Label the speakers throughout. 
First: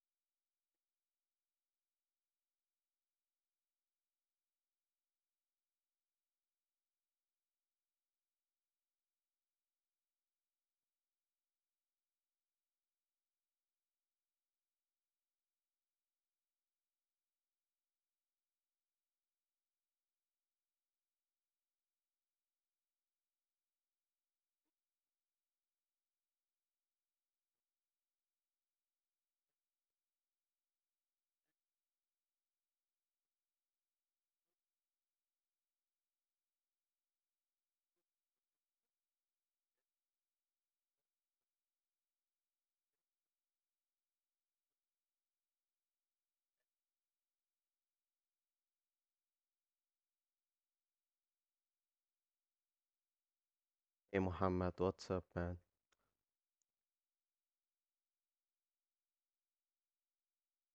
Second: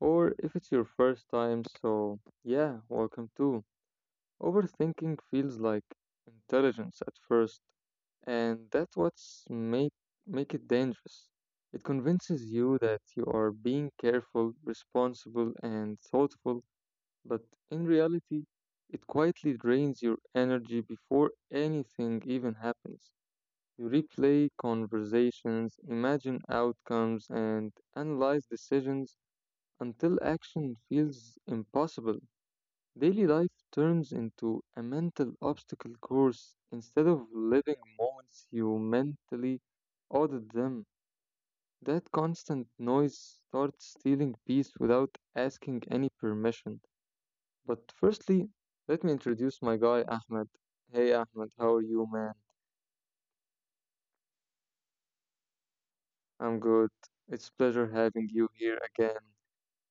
Speaker 1: Or if it's your first time, yeah, welcome too. Overthinking feels like intelligence at first, and that's what's make it dangerous. It convinces you that you are being careful, responsible, and thoughtful, but in reality, it quietly drains your energy before anything even happens. You replay conversations, imagine outcomes, and analyze decisions until action feels impossible. Daily life turns into a mental obstacle course instead of living moments you mentally audit them. That constant noise starts stealing peace without asking any permission. But firstly, let me introduce my guy Ahmed. Hey Ahmed, how are you, man?
Speaker 2: Hey Muhammad, what's up, man?
Speaker 1: I'm good. It's pleasure having you here again.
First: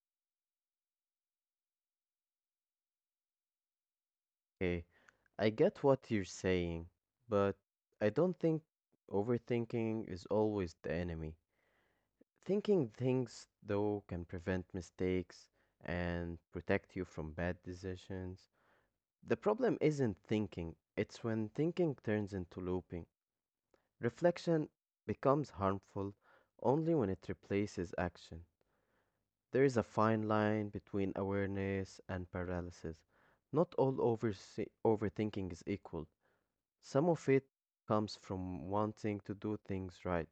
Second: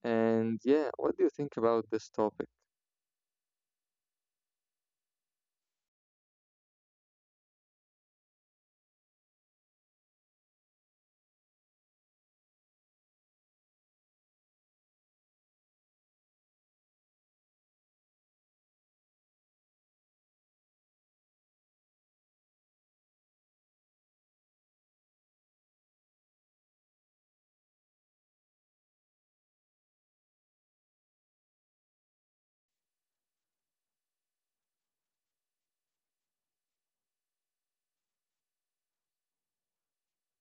Speaker 1: And yeah, what do you think about this topic?
Speaker 2: Hey, I get what you're saying, but I don't think overthinking is always the enemy. Thinking things, though, can prevent mistakes and protect you from bad decisions. The problem isn't thinking, it's when thinking turns into looping. Reflection becomes harmful only when it replaces action. There is a fine line between awareness and paralysis. Not all overthinking is equal. Some of it comes from wanting to do things right.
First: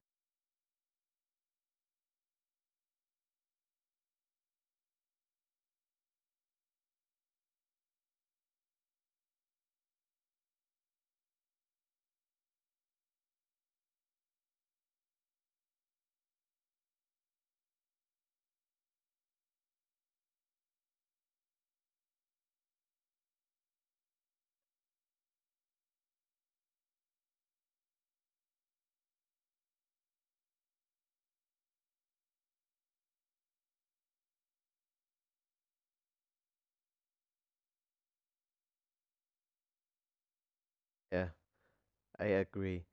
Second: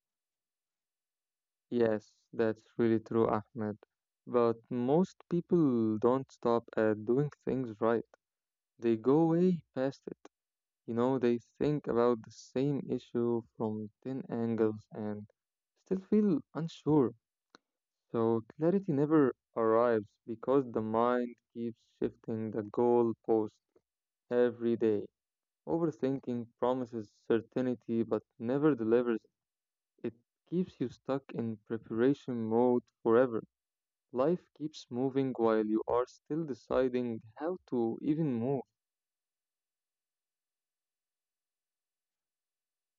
Speaker 1: Yes, that's really true, Ahmed. But most people don't stop at doing things right. They go way past it. You know, they think about the same issue from 10 angles and still feel unsure. So clarity never arrives because the mind keeps shifting the goalpost every day. Overthinking promises certainty but never delivers. It keeps you stuck in preparation mode forever. Life keeps moving while you are still deciding how to even move.
Speaker 2: Yeah, I agree.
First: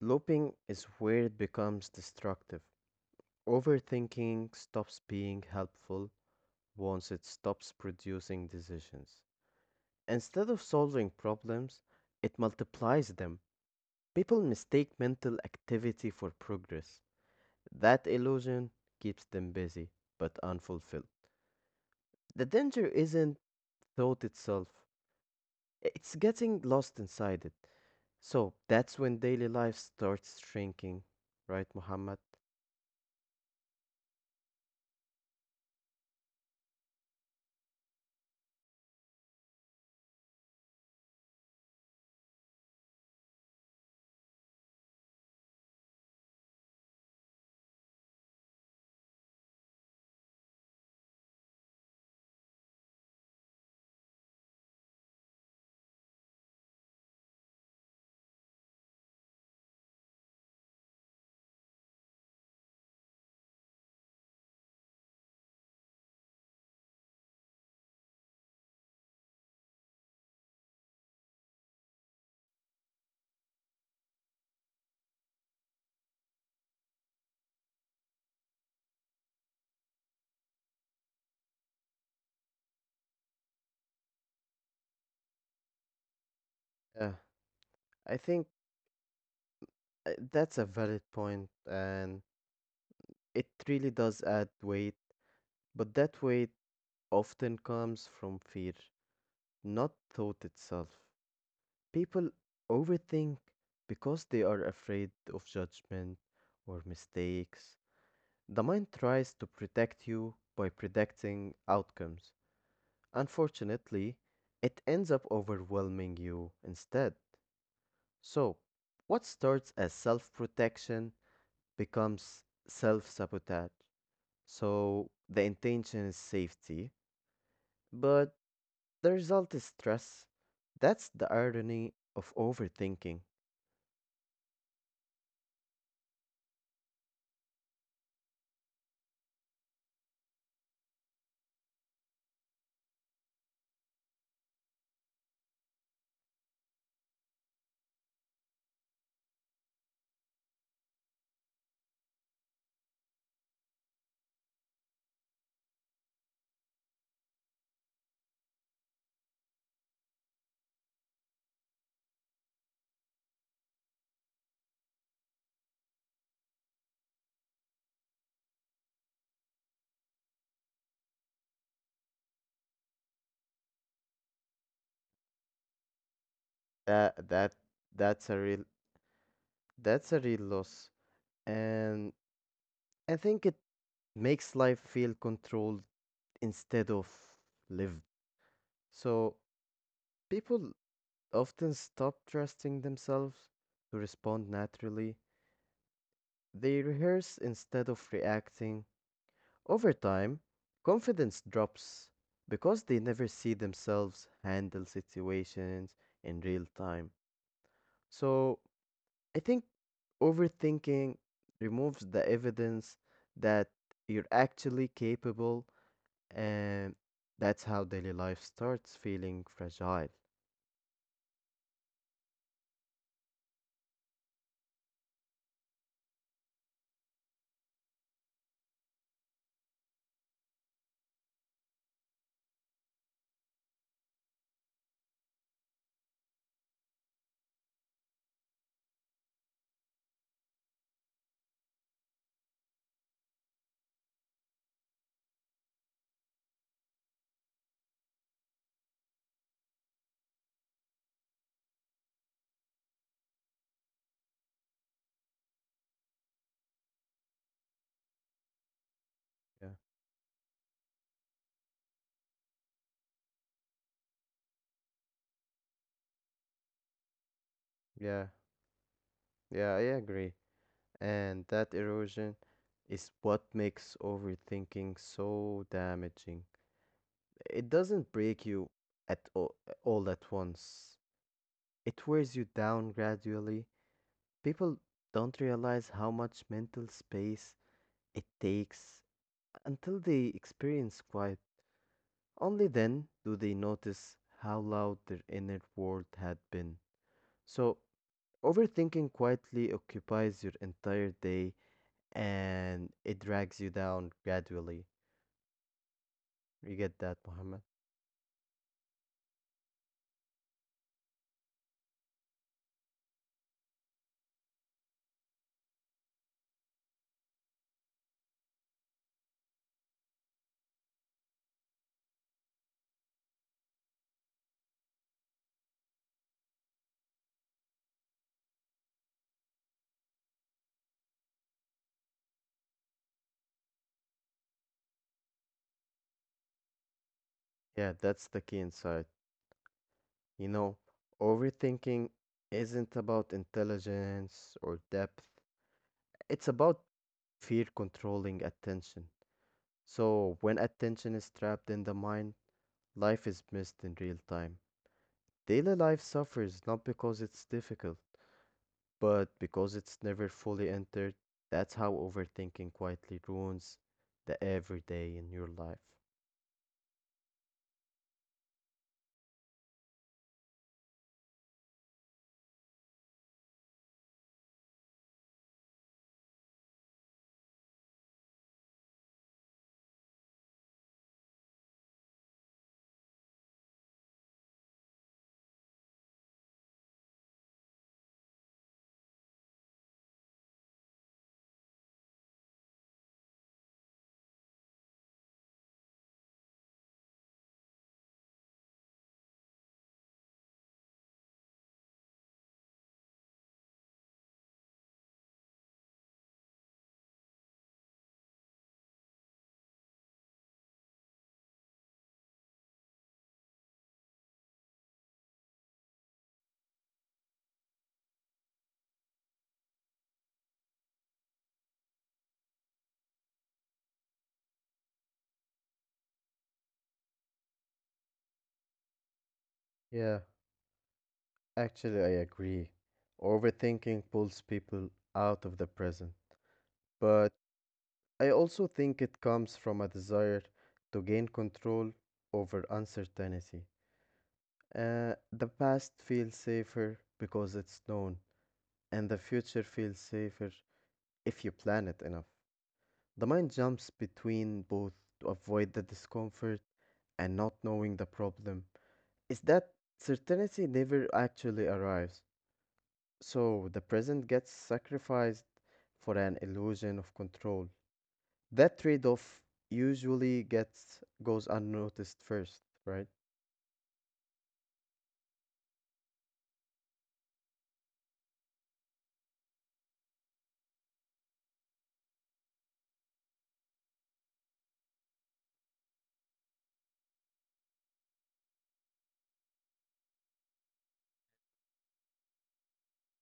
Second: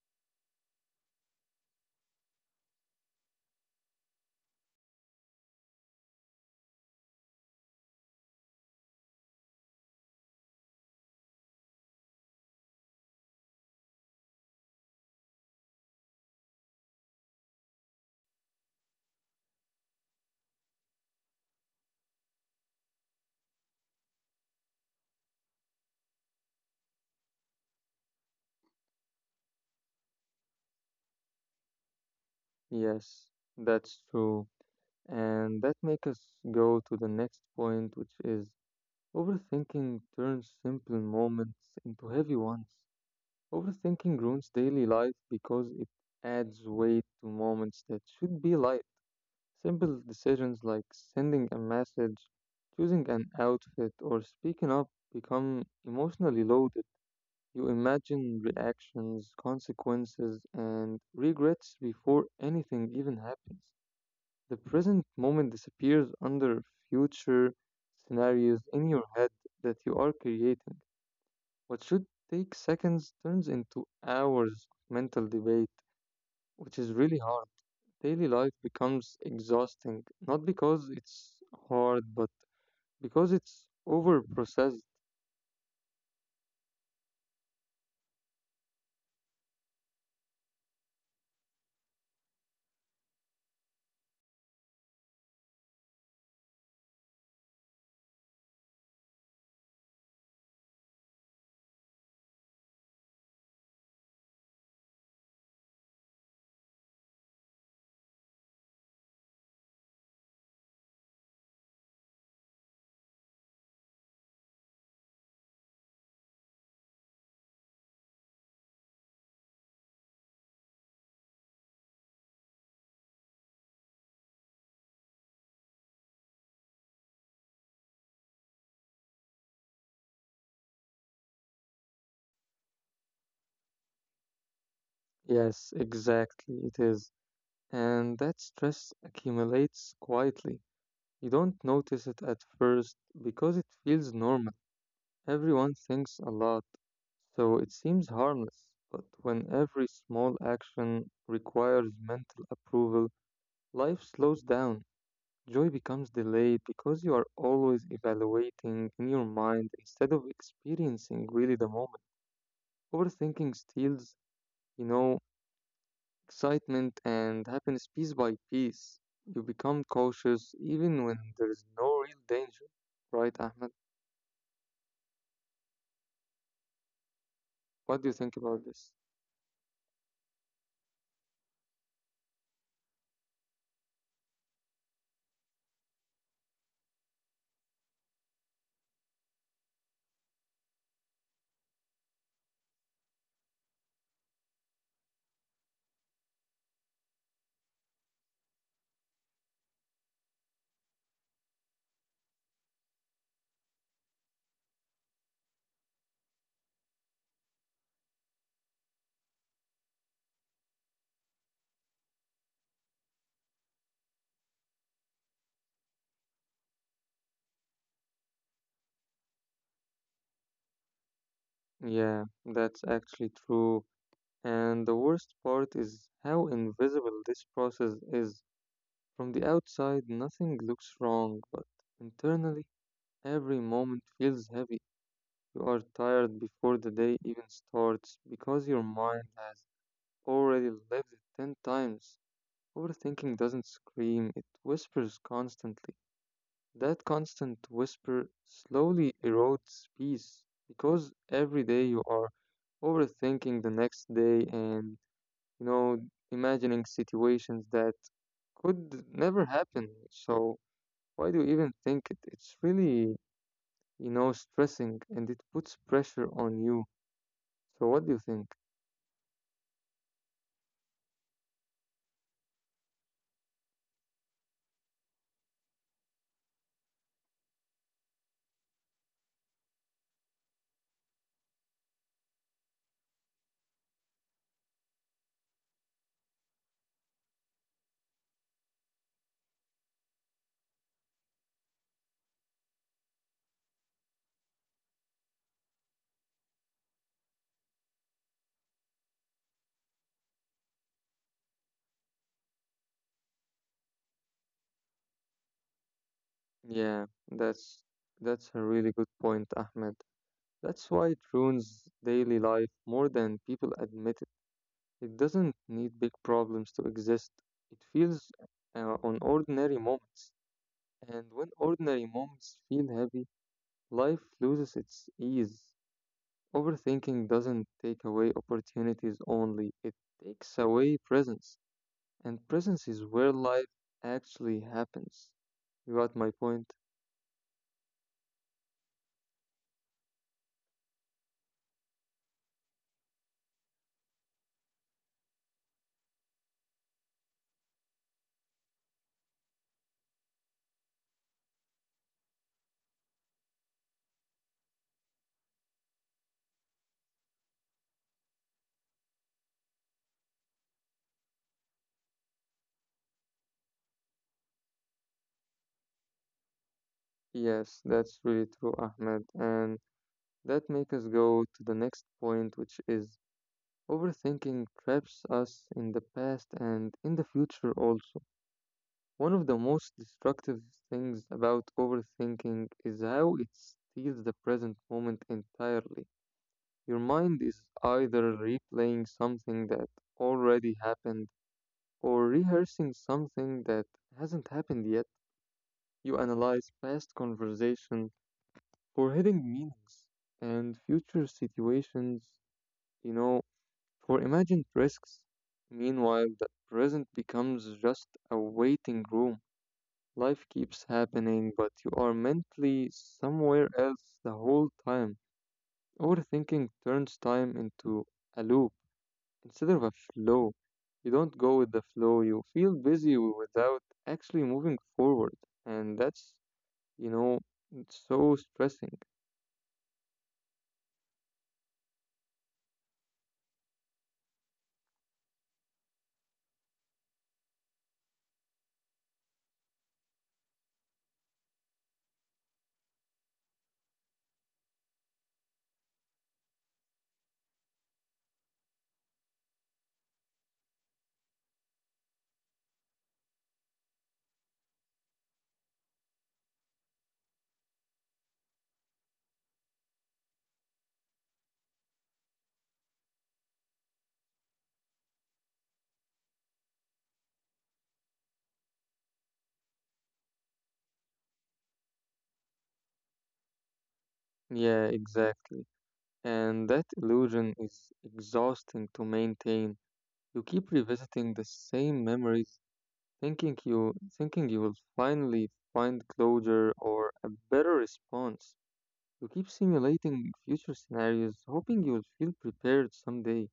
Speaker 2: Looping is where it becomes destructive. Overthinking stops being helpful once it stops producing decisions. Instead of solving problems, it multiplies them. People mistake mental activity for progress. That illusion keeps them busy but unfulfilled. The danger isn't thought itself, it's getting lost inside it. So that's when daily life starts shrinking, right, Muhammad?
Speaker 1: Yes, that's true. And that makes us go to the next point, which is overthinking turns simple moments into heavy ones. Overthinking ruins daily life because it adds weight to moments that should be light. Simple decisions like sending a message, choosing an outfit, or speaking up become emotionally loaded. You imagine reactions, consequences, and regrets before anything even happens. The present moment disappears under future scenarios in your head that you are creating. What should take seconds turns into hours of mental debate, which is really hard. Daily life becomes exhausting, not because it's hard, but because it's overprocessed.
Speaker 2: Yeah, I think that's a valid point, and it really does add weight, but that weight often comes from fear, not thought itself. People overthink because they are afraid of judgment or mistakes. The mind tries to protect you by predicting outcomes. Unfortunately, it ends up overwhelming you instead. So, what starts as self protection becomes self sabotage. So, the intention is safety, but the result is stress. That's the irony of overthinking.
Speaker 1: Yes, exactly, it is. And that stress accumulates quietly. You don't notice it at first because it feels normal. Everyone thinks a lot, so it seems harmless. But when every small action requires mental approval, life slows down. Joy becomes delayed because you are always evaluating in your mind instead of experiencing really the moment. Overthinking steals, you know, excitement and happiness piece by piece. You become cautious even when there is no real danger. Right, Ahmed?
Speaker 2: That, that,
Speaker 1: What do you think
Speaker 2: that's,
Speaker 1: about
Speaker 2: a real,
Speaker 1: this?
Speaker 2: that's a real loss. And I think it makes life feel controlled instead of lived. So people often stop trusting themselves to respond naturally. They rehearse instead of reacting. Over time, confidence drops because they never see themselves handle situations in real time. So I think overthinking removes the evidence that you're actually capable, and that's how daily life starts feeling fragile.
Speaker 1: Yeah, that's actually true. And the worst part is how invisible this process is. From the outside, nothing looks wrong, but internally, every moment feels heavy. You are tired before the day even starts because your mind has already lived it 10 times. Overthinking doesn't scream, it whispers constantly. That constant whisper slowly erodes peace because every day you are overthinking the next day and, you know, imagining situations that could never happen.
Speaker 2: Yeah.
Speaker 1: So, why do you even think it? It's really, you know, stressing and it puts pressure on you. So what do you think?
Speaker 2: Yeah, yeah, I agree. And that erosion is what makes overthinking so damaging. It doesn't break you at all, all at once. It wears you down gradually. People don't realize how much mental space it takes until they experience quiet. Only then do they notice how loud their inner world had been. So, overthinking quietly occupies your entire day and it drags you down gradually. You
Speaker 1: Yeah,
Speaker 2: get that,
Speaker 1: that's
Speaker 2: Muhammad?
Speaker 1: that's a really good point, Ahmed. That's why it ruins daily life more than people admit it. It doesn't need big problems to exist. It feels on ordinary moments. And when ordinary moments feel heavy, life loses its ease. Overthinking doesn't take away opportunities only, it takes away presence. And presence is where life actually happens. You got my point?
Speaker 2: Yeah, that's the key insight. You know, overthinking isn't about intelligence or depth, it's about fear controlling attention. So, when attention is trapped in the mind, life is missed in real time. Daily life suffers not because it's difficult, but because it's never fully entered. That's how overthinking quietly ruins the everyday in your life.
Speaker 1: Yes, that's really true, Ahmed. And that makes us go to the next point, which is overthinking traps us in the past and in the future also. One of the most destructive things about overthinking is how it steals the present moment entirely. Your mind is either replaying something that already happened or rehearsing something that hasn't happened yet. You analyze past conversation for hidden meanings and future situations, you know, for imagined risks. Meanwhile, the present becomes just a waiting room. Life keeps happening, but you are mentally somewhere else the whole time. Overthinking turns time into a loop instead of a flow. You don't go with the flow. You feel busy without actually moving forward. And that's, you know, it's so stressing.
Speaker 2: Yeah, actually, I agree. Overthinking pulls people out of the present. But I also think it comes from a desire to gain control over uncertainty. The past feels safer because it's known, and the future feels safer if you plan it enough. The mind jumps between both to avoid the discomfort and not knowing the problem. Is that certainty never actually arrives? So the present gets sacrificed for an illusion of control. That trade-off usually gets goes unnoticed first, right?
Speaker 1: Yeah, exactly. And that illusion is exhausting to maintain. You keep revisiting the same memories, thinking you will finally find closure or a better response. You keep simulating future scenarios, hoping you'll feel prepared someday.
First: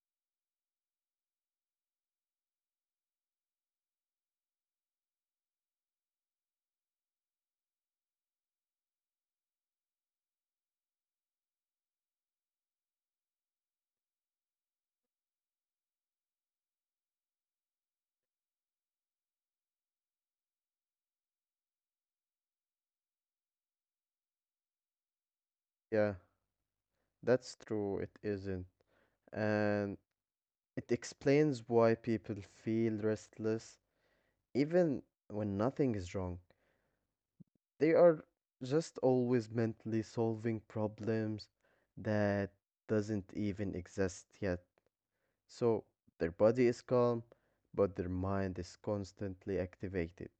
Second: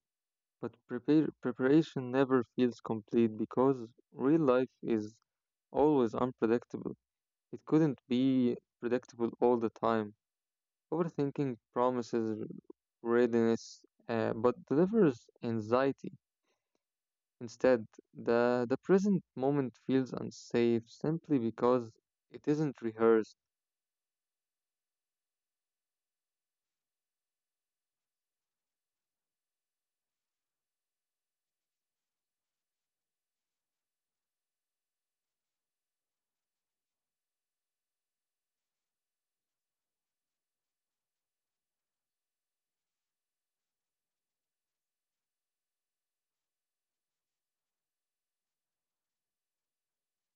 Speaker 1: But preparation never feels complete because real life is always unpredictable. It couldn't be predictable all the time. Overthinking promises readiness, but delivers anxiety. Instead, the present moment feels unsafe simply because it isn't rehearsed.
Speaker 2: Yeah, that's true, it isn't. And it explains why people feel restless even when nothing is wrong. They are just always mentally solving problems that doesn't even exist yet. So their body is calm, but their mind is constantly activated.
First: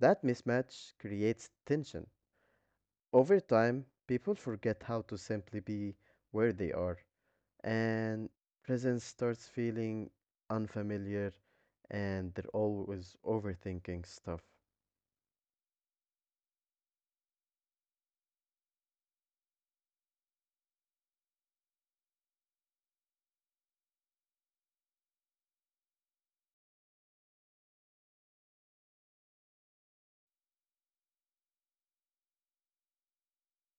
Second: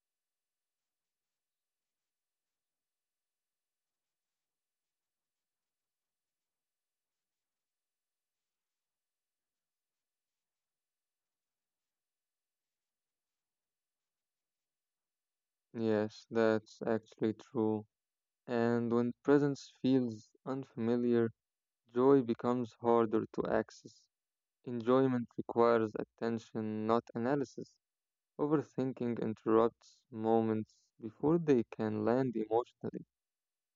Speaker 2: That mismatch creates tension. Over time, people forget how to simply be where they are, and presence starts feeling unfamiliar, and they're always overthinking stuff.
Speaker 1: Yes, that's actually true. And when presence feels unfamiliar, joy becomes harder to access. Enjoyment requires attention, not analysis. Overthinking interrupts moments before they can land emotionally.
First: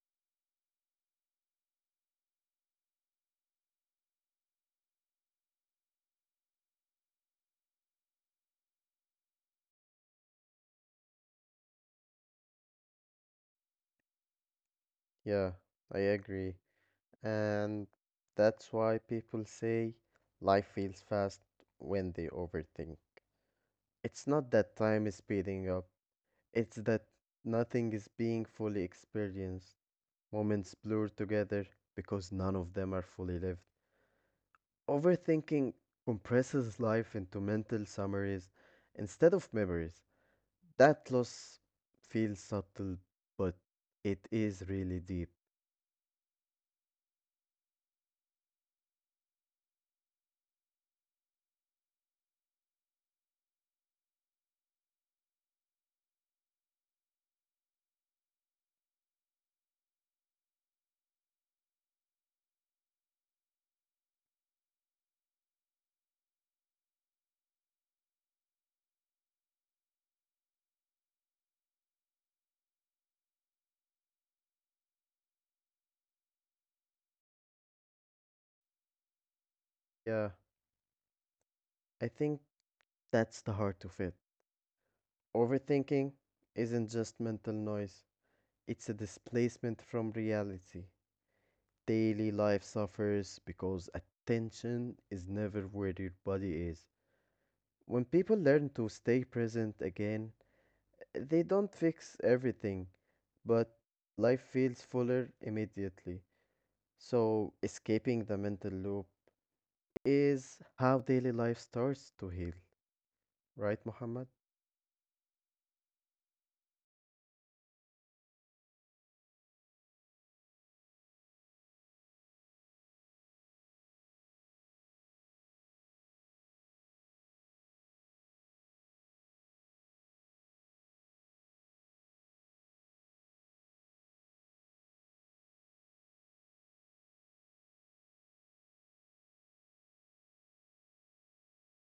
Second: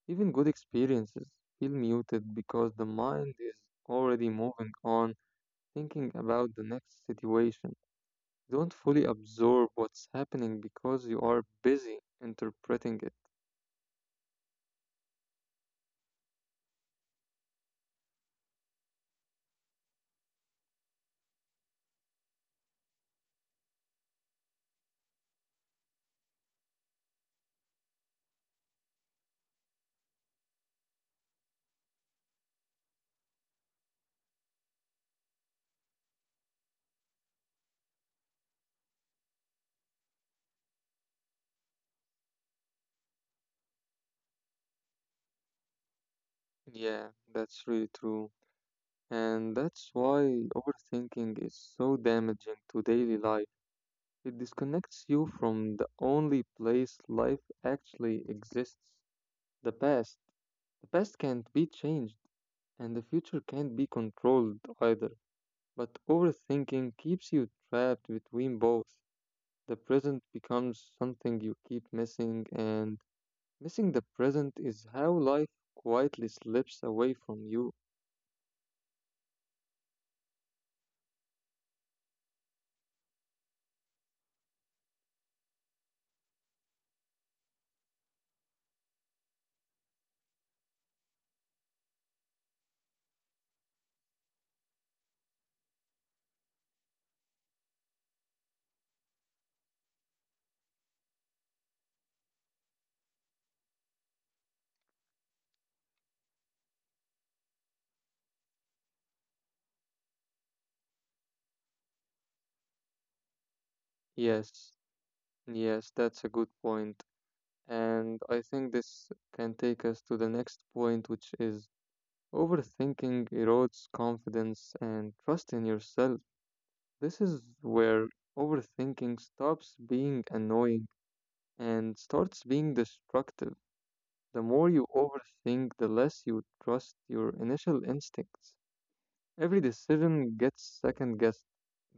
Speaker 1: Even good experiences feel muted because the mind is already moving on, thinking about the next situation. You don't fully absorb what's happening because you are busy interpreting it.
Speaker 2: Yeah, I agree. And that's why people say life feels fast when they overthink. It's not that time is speeding up, it's that nothing is being fully experienced. Moments blur together because none of them are fully lived. Overthinking compresses life into mental summaries instead of memories. That loss feels subtle, but it is really deep.
Speaker 1: Yeah, that's really true. And that's why overthinking is so damaging to daily life. It disconnects you from the only place life actually exists: the past. The past can't be changed, and the future can't be controlled either. But overthinking keeps you trapped between both. The present becomes something you keep missing, and missing the present is how life quietly slips away from you.
Speaker 2: Yeah, I think that's the heart of it. Overthinking isn't just mental noise, it's a displacement from reality. Daily life suffers because attention is never where your body is. When people learn to stay present again, they don't fix everything, but life feels fuller immediately. So, escaping the mental loop is how daily life starts to heal. Right, Muhammad?
Speaker 1: Yes, yes, that's a good point. And I think this can take us to the next point, which is overthinking erodes confidence and trust in yourself. This is where overthinking stops being annoying and starts being destructive. The more you overthink, the less you trust your initial instincts. Every decision gets second guessed,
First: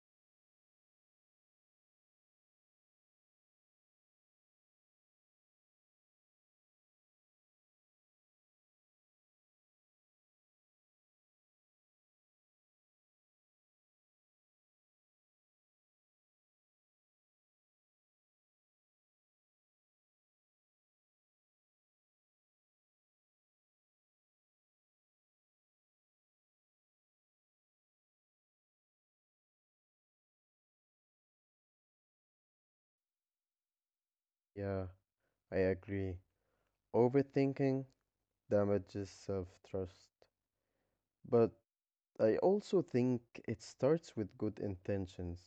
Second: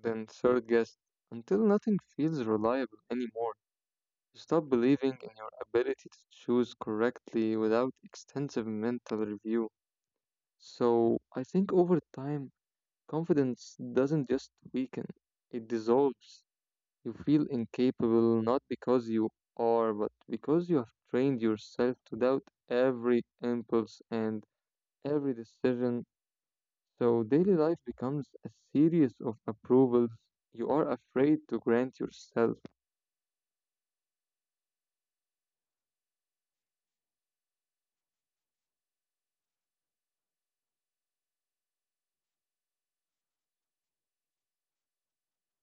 Speaker 1: then third guessed, until nothing feels reliable anymore. You stop believing in your ability to choose correctly without extensive mental review. So, I think over time, confidence doesn't just weaken, it dissolves. You feel incapable not because you are, but because you have trained yourself to doubt every impulse and every decision. So daily life becomes a series of approvals you are afraid to grant yourself.
Speaker 2: Yeah, I agree. Overthinking damages self trust. But I also think it starts with good intentions.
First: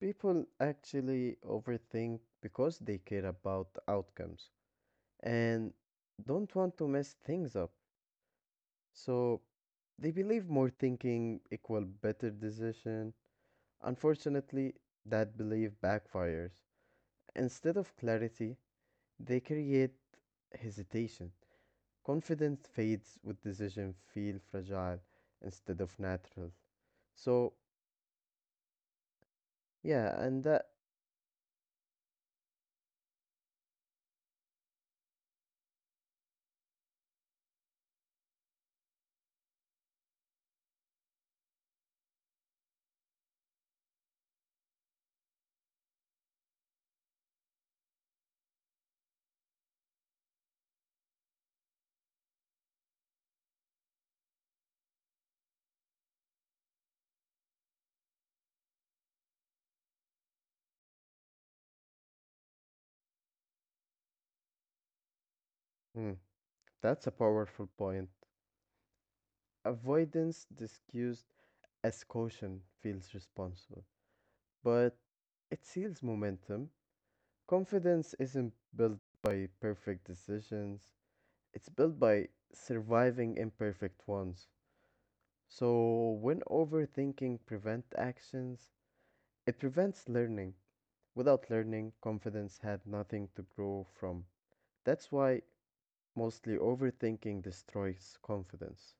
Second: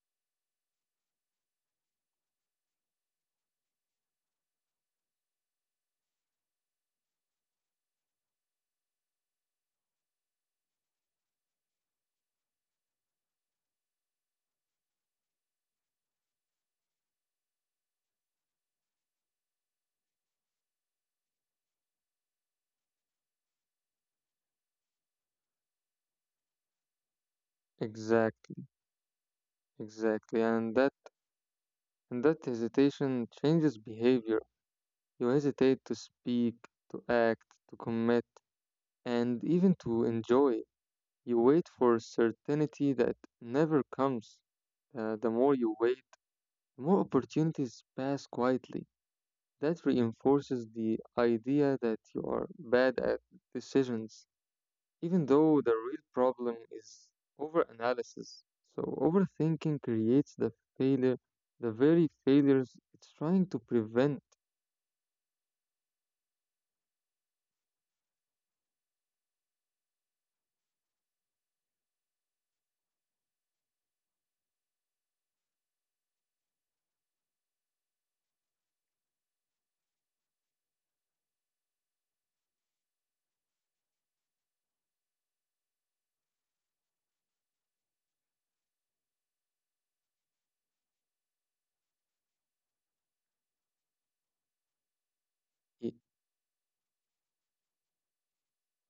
Speaker 2: People actually overthink because they care about outcomes and don't want to mess things up. So they believe more thinking equal better decision. Unfortunately, that belief backfires. Instead of clarity, they create hesitation. Confidence fades with decision feel fragile instead of natural. So
Speaker 1: Exactly,
Speaker 2: yeah, and
Speaker 1: exactly.
Speaker 2: that
Speaker 1: And that hesitation changes behavior. You hesitate to speak, to act, to commit, and even to enjoy. You wait for certainty that never comes. The more you wait, the more opportunities pass quietly. That reinforces the idea that you are bad at decisions, even though the real problem is overanalysis. So, overthinking creates failure, the very failures it's trying to prevent.
Speaker 2: mm, that's a powerful point. Avoidance discussed as caution feels responsible, but it seals momentum. Confidence isn't built by perfect decisions, it's built by surviving imperfect ones. So, when overthinking prevents actions, it prevents learning. Without learning, confidence had nothing to grow from. That's why
Speaker 1: Y-
Speaker 2: mostly overthinking destroys confidence.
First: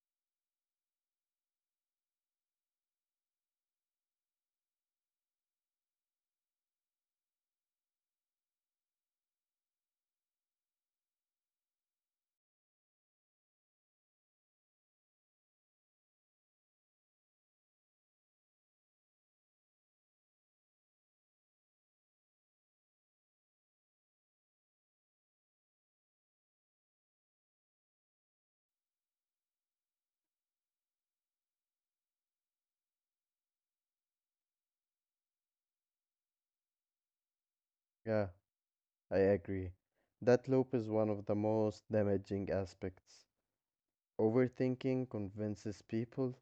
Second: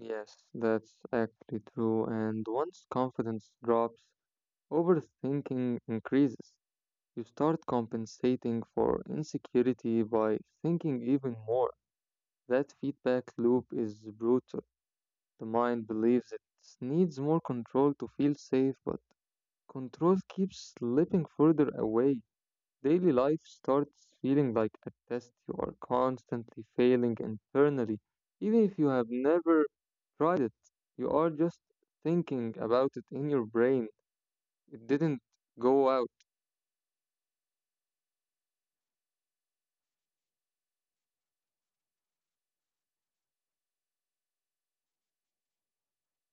Speaker 1: Yes, that's actually true. And once confidence drops, overthinking increases. You start compensating for insecurity by thinking even more. That feedback loop is brutal. The mind believes it needs more control to feel safe, but control keeps slipping further away. Daily life starts feeling like a test you are constantly failing internally, even if you have never tried it. You are just thinking about it in your brain. It didn't go out.
Speaker 2: Yeah, I agree. That loop is one of the most damaging aspects. Overthinking convinces people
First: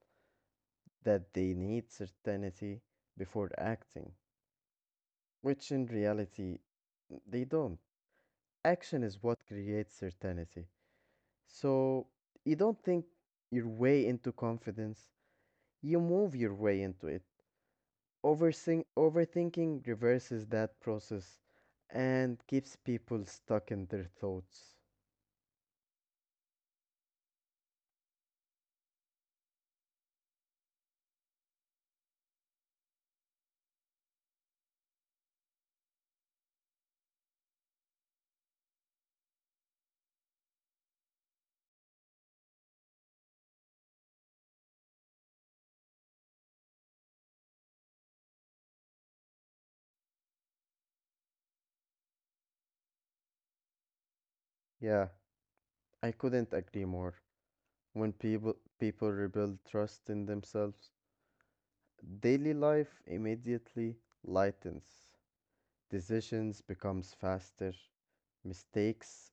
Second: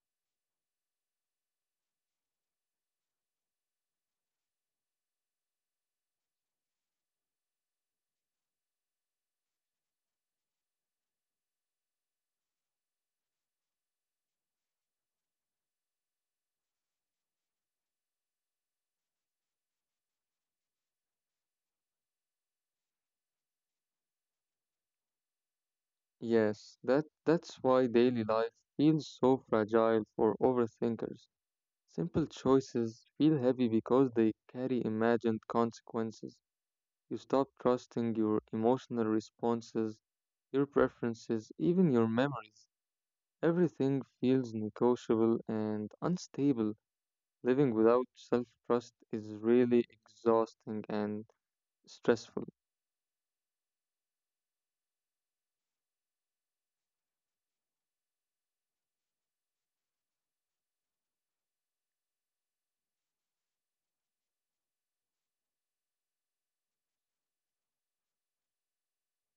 Speaker 2: that they need certainty before acting, which in reality they don't. Action is what creates certainty. So you don't think your way into confidence, you move your way into it. Overthinking reverses that process and keeps people stuck in their thoughts.
Speaker 1: Yes, that's why daily life feels so fragile for overthinkers. Simple choices feel heavy because they carry imagined consequences. You stop trusting your emotional responses, your preferences, even your memories. Everything feels negotiable and unstable. Living without self trust is really exhausting and stressful.
Speaker 2: Yeah, I couldn't agree more. When people rebuild trust in themselves, daily life immediately lightens. Decisions becomes faster, mistakes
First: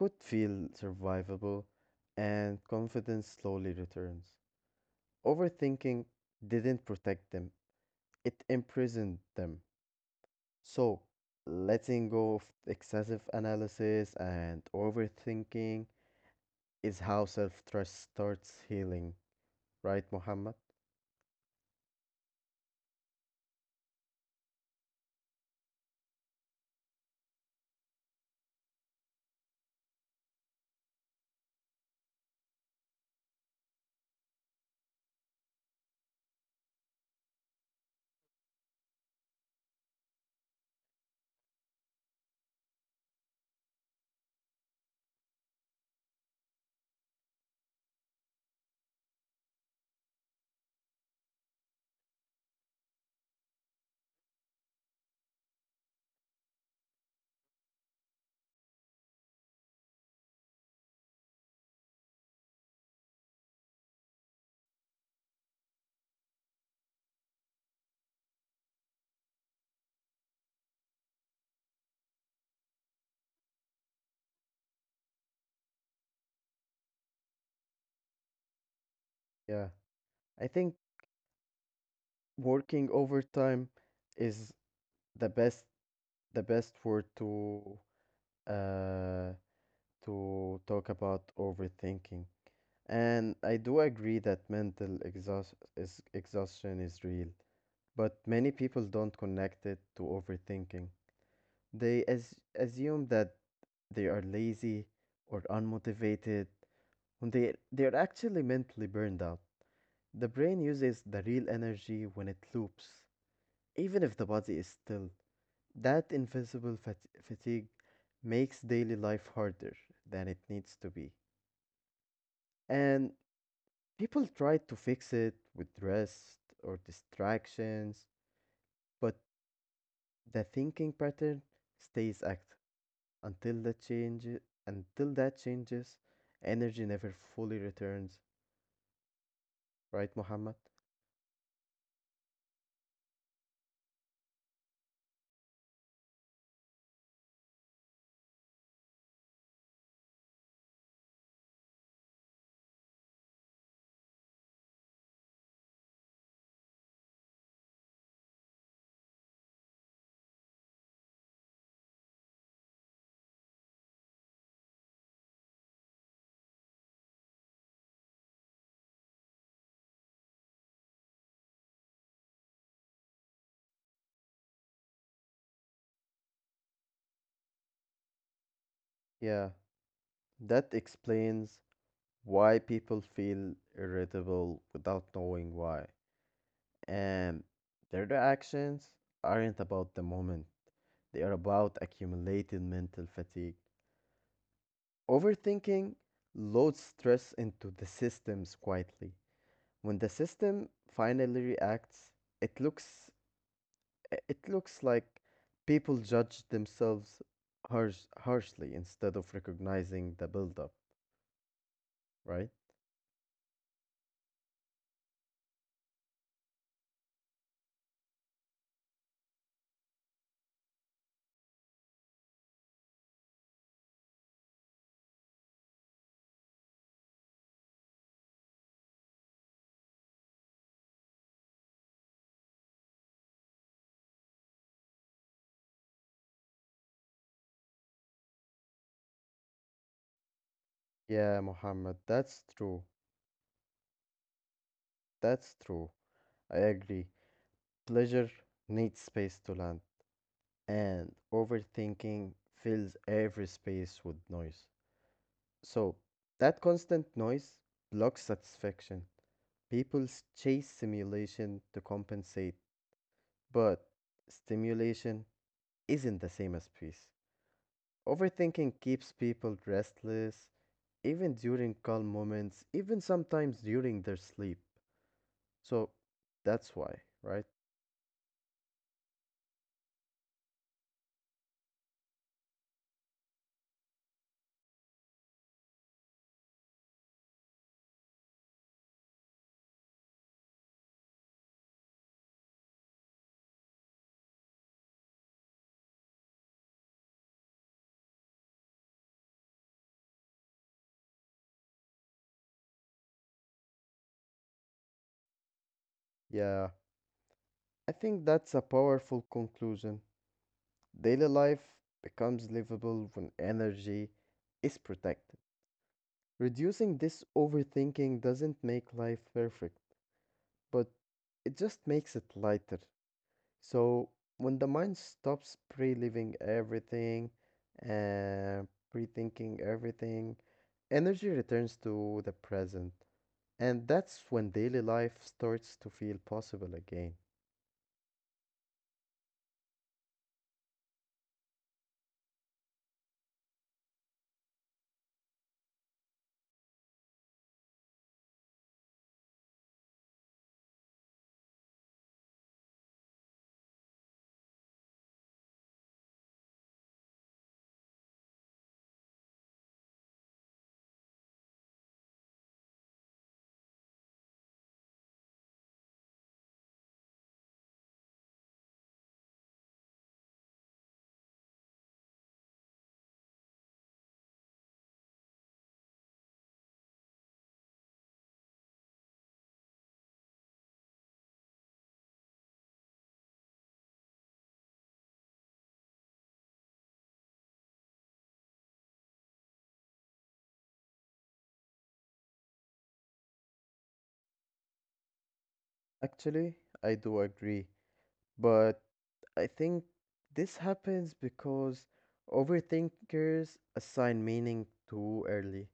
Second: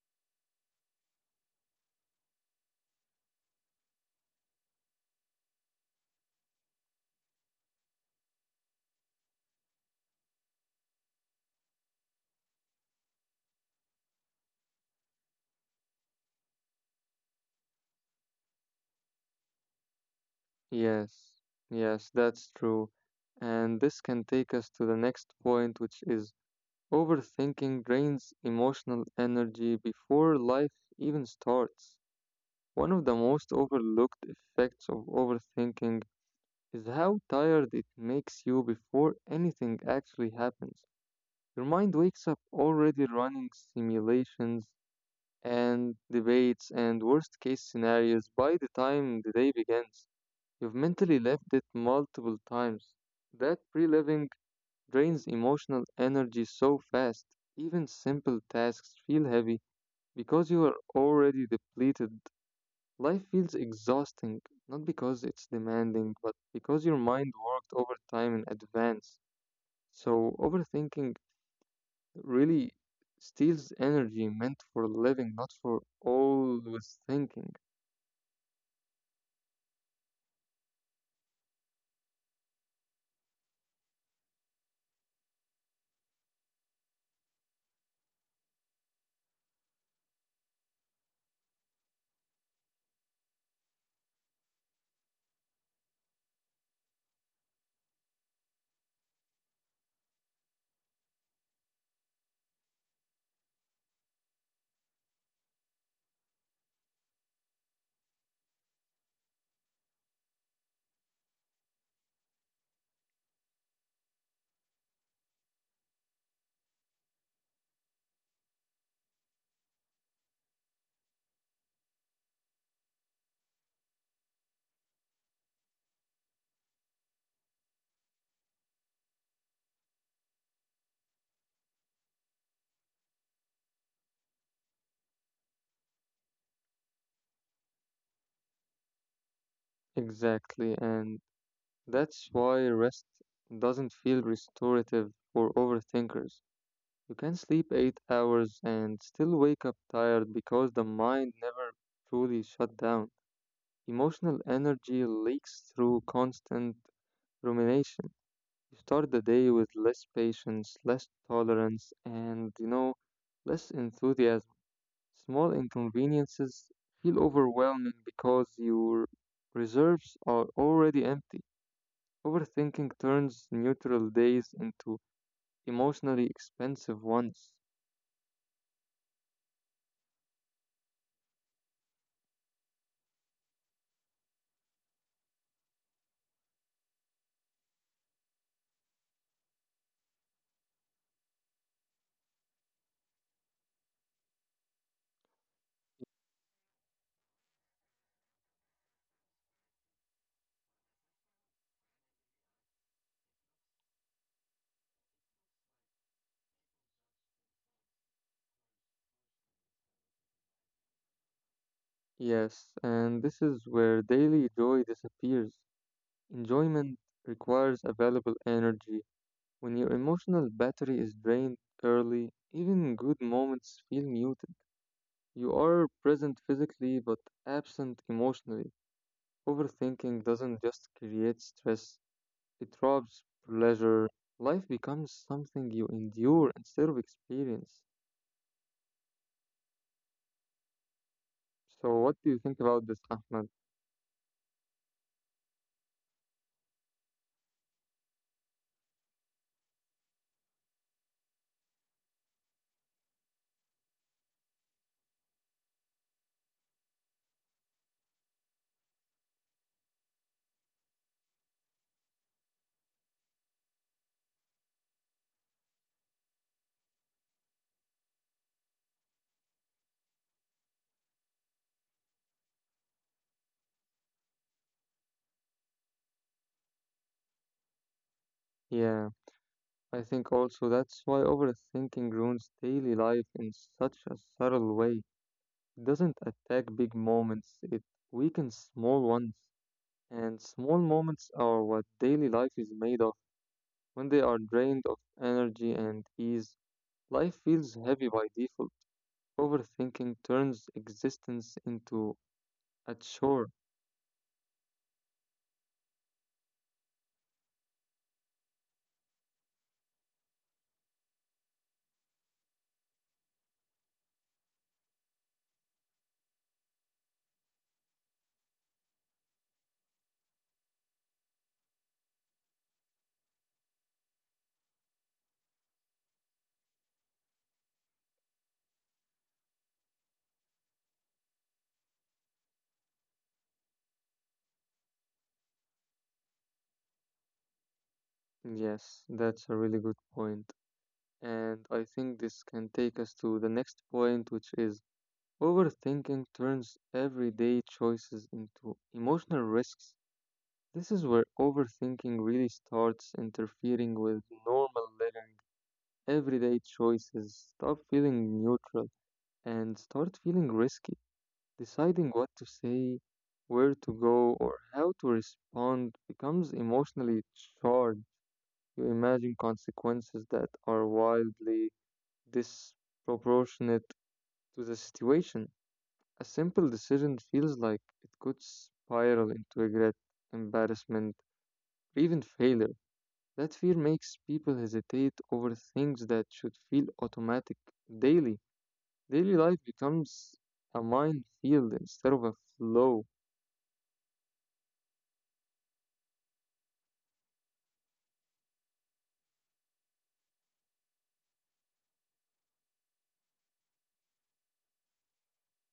Speaker 2: could feel survivable, and confidence slowly returns. Overthinking didn't protect them, it imprisoned them. So, letting go of excessive analysis and overthinking is how self-trust starts healing, right, Muhammad?
Speaker 1: Yes, yes, that's true. And this can take us to the next point, which is overthinking drains emotional energy before life even starts. One of the most overlooked effects of overthinking is how tired it makes you before anything actually happens. Your mind wakes up already running simulations and debates and worst case scenarios by the time the day begins. You've mentally left it multiple times. That pre living drains emotional energy so fast. Even simple tasks feel heavy because you are already depleted. Life feels exhausting, not because it's demanding, but because your mind worked overtime in advance. So, overthinking really steals energy meant for living, not for always thinking.
Speaker 2: Yeah. I think working overtime is the best the best word uh to talk about overthinking. And I do agree that exhaustion is real, but many people don't connect it to overthinking. They assume that they are lazy or unmotivated when they are actually mentally burned out. The brain uses the real energy when it loops, even if the body is still. That invisible fatigue makes daily life harder than it needs to be. And people try to fix it with rest or distractions, but the thinking pattern stays active until that change. Until that changes, energy never fully returns. Right, Muhammad?
Speaker 1: Exactly, and that's why rest doesn't feel restorative for overthinkers. You can sleep 8 hours and still wake up tired because the mind never truly shut down. Emotional energy leaks through constant rumination. You start the day with less patience, less tolerance, and, you know, less enthusiasm. Small inconveniences feel overwhelming because your reserves are already empty. Overthinking turns neutral days into emotionally expensive ones.
Speaker 2: Yeah, that explains why people feel irritable without knowing why. And their reactions aren't about the moment; they are about accumulated mental fatigue. Overthinking loads stress into the systems quietly. When the system finally reacts, it looks it looks like people judge themselves harshly instead of recognizing the buildup, right?
Speaker 1: Yes, and this is where daily joy disappears. Enjoyment requires available energy. When your emotional battery is drained early, even good moments feel muted. You are present physically but absent emotionally. Overthinking doesn't just create stress, it robs pleasure. Life becomes something you endure instead of experience.
Speaker 2: Yeah, Mohammed,
Speaker 1: So, what do you
Speaker 2: that's
Speaker 1: think
Speaker 2: true.
Speaker 1: about this, Ahmed?
Speaker 2: That's true. I agree. Pleasure needs space to land, and overthinking fills every space with noise. So, that constant noise blocks satisfaction. People chase simulation to compensate, but stimulation isn't the same as peace. Overthinking keeps people restless, even during calm moments, even sometimes during their sleep. So that's why, right?
Speaker 1: Yeah, I think also that's why overthinking ruins daily life in such a subtle way. It doesn't attack big moments, it weakens small ones. And small moments are what daily life is made of. When they are drained of energy and ease, life feels heavy by default. Overthinking turns existence into a chore.
Speaker 2: Yeah, I think that's a powerful conclusion. Daily life becomes livable when energy is protected. Reducing this overthinking doesn't make life perfect, but it just makes it lighter. So when the mind stops pre-living everything and pre-thinking everything, energy returns to the present. And that's when daily life starts to feel possible again.
Speaker 1: Yes, that's a really good point. And I think this can take us to the next point, which is overthinking turns everyday choices into emotional risks. This is where overthinking really starts interfering with normal living, everyday choices. Stop feeling neutral and start feeling risky. Deciding what to say, where to go, or how to respond becomes emotionally charged. You imagine consequences that are wildly disproportionate to the situation. A simple decision feels like it could spiral into regret, embarrassment, or even failure. That fear makes people hesitate over things that should feel automatic daily. Daily life becomes a minefield instead of a flow.
Speaker 2: Actually, I do agree, but I think this happens because overthinkers assign meaning too early.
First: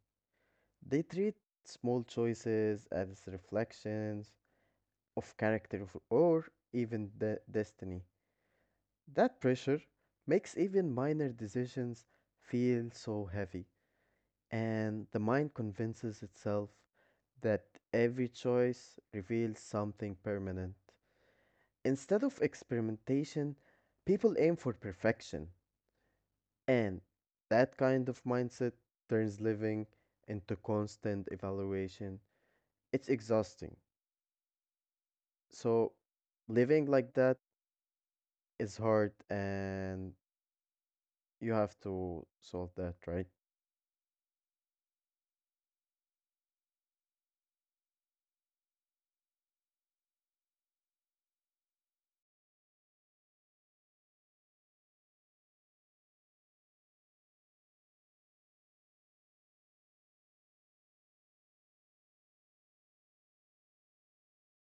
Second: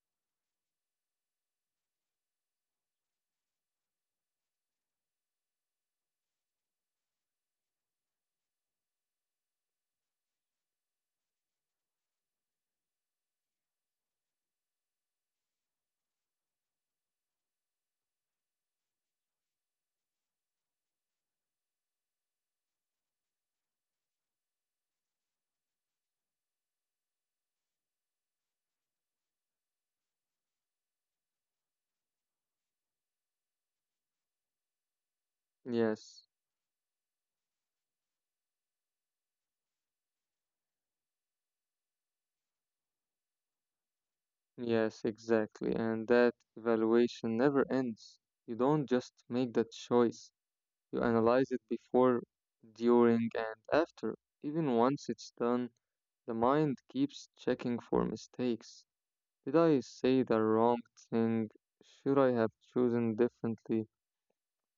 Speaker 2: They treat small choices as reflections of or even the destiny. That pressure makes even minor decisions feel so heavy, and the mind convinces itself that every choice reveals something permanent. Instead of experimentation, people aim for perfection, and that kind of mindset turns living into constant evaluation. It's exhausting. So,
Speaker 1: Yes,
Speaker 2: living like that is hard and you have to solve that, right?
Speaker 1: yes, exactly. And that evaluation never ends. You don't just make that choice, you analyze it before, during, and after. Even once it's done, the mind keeps checking for mistakes. Did I say the wrong thing? Should I have chosen differently?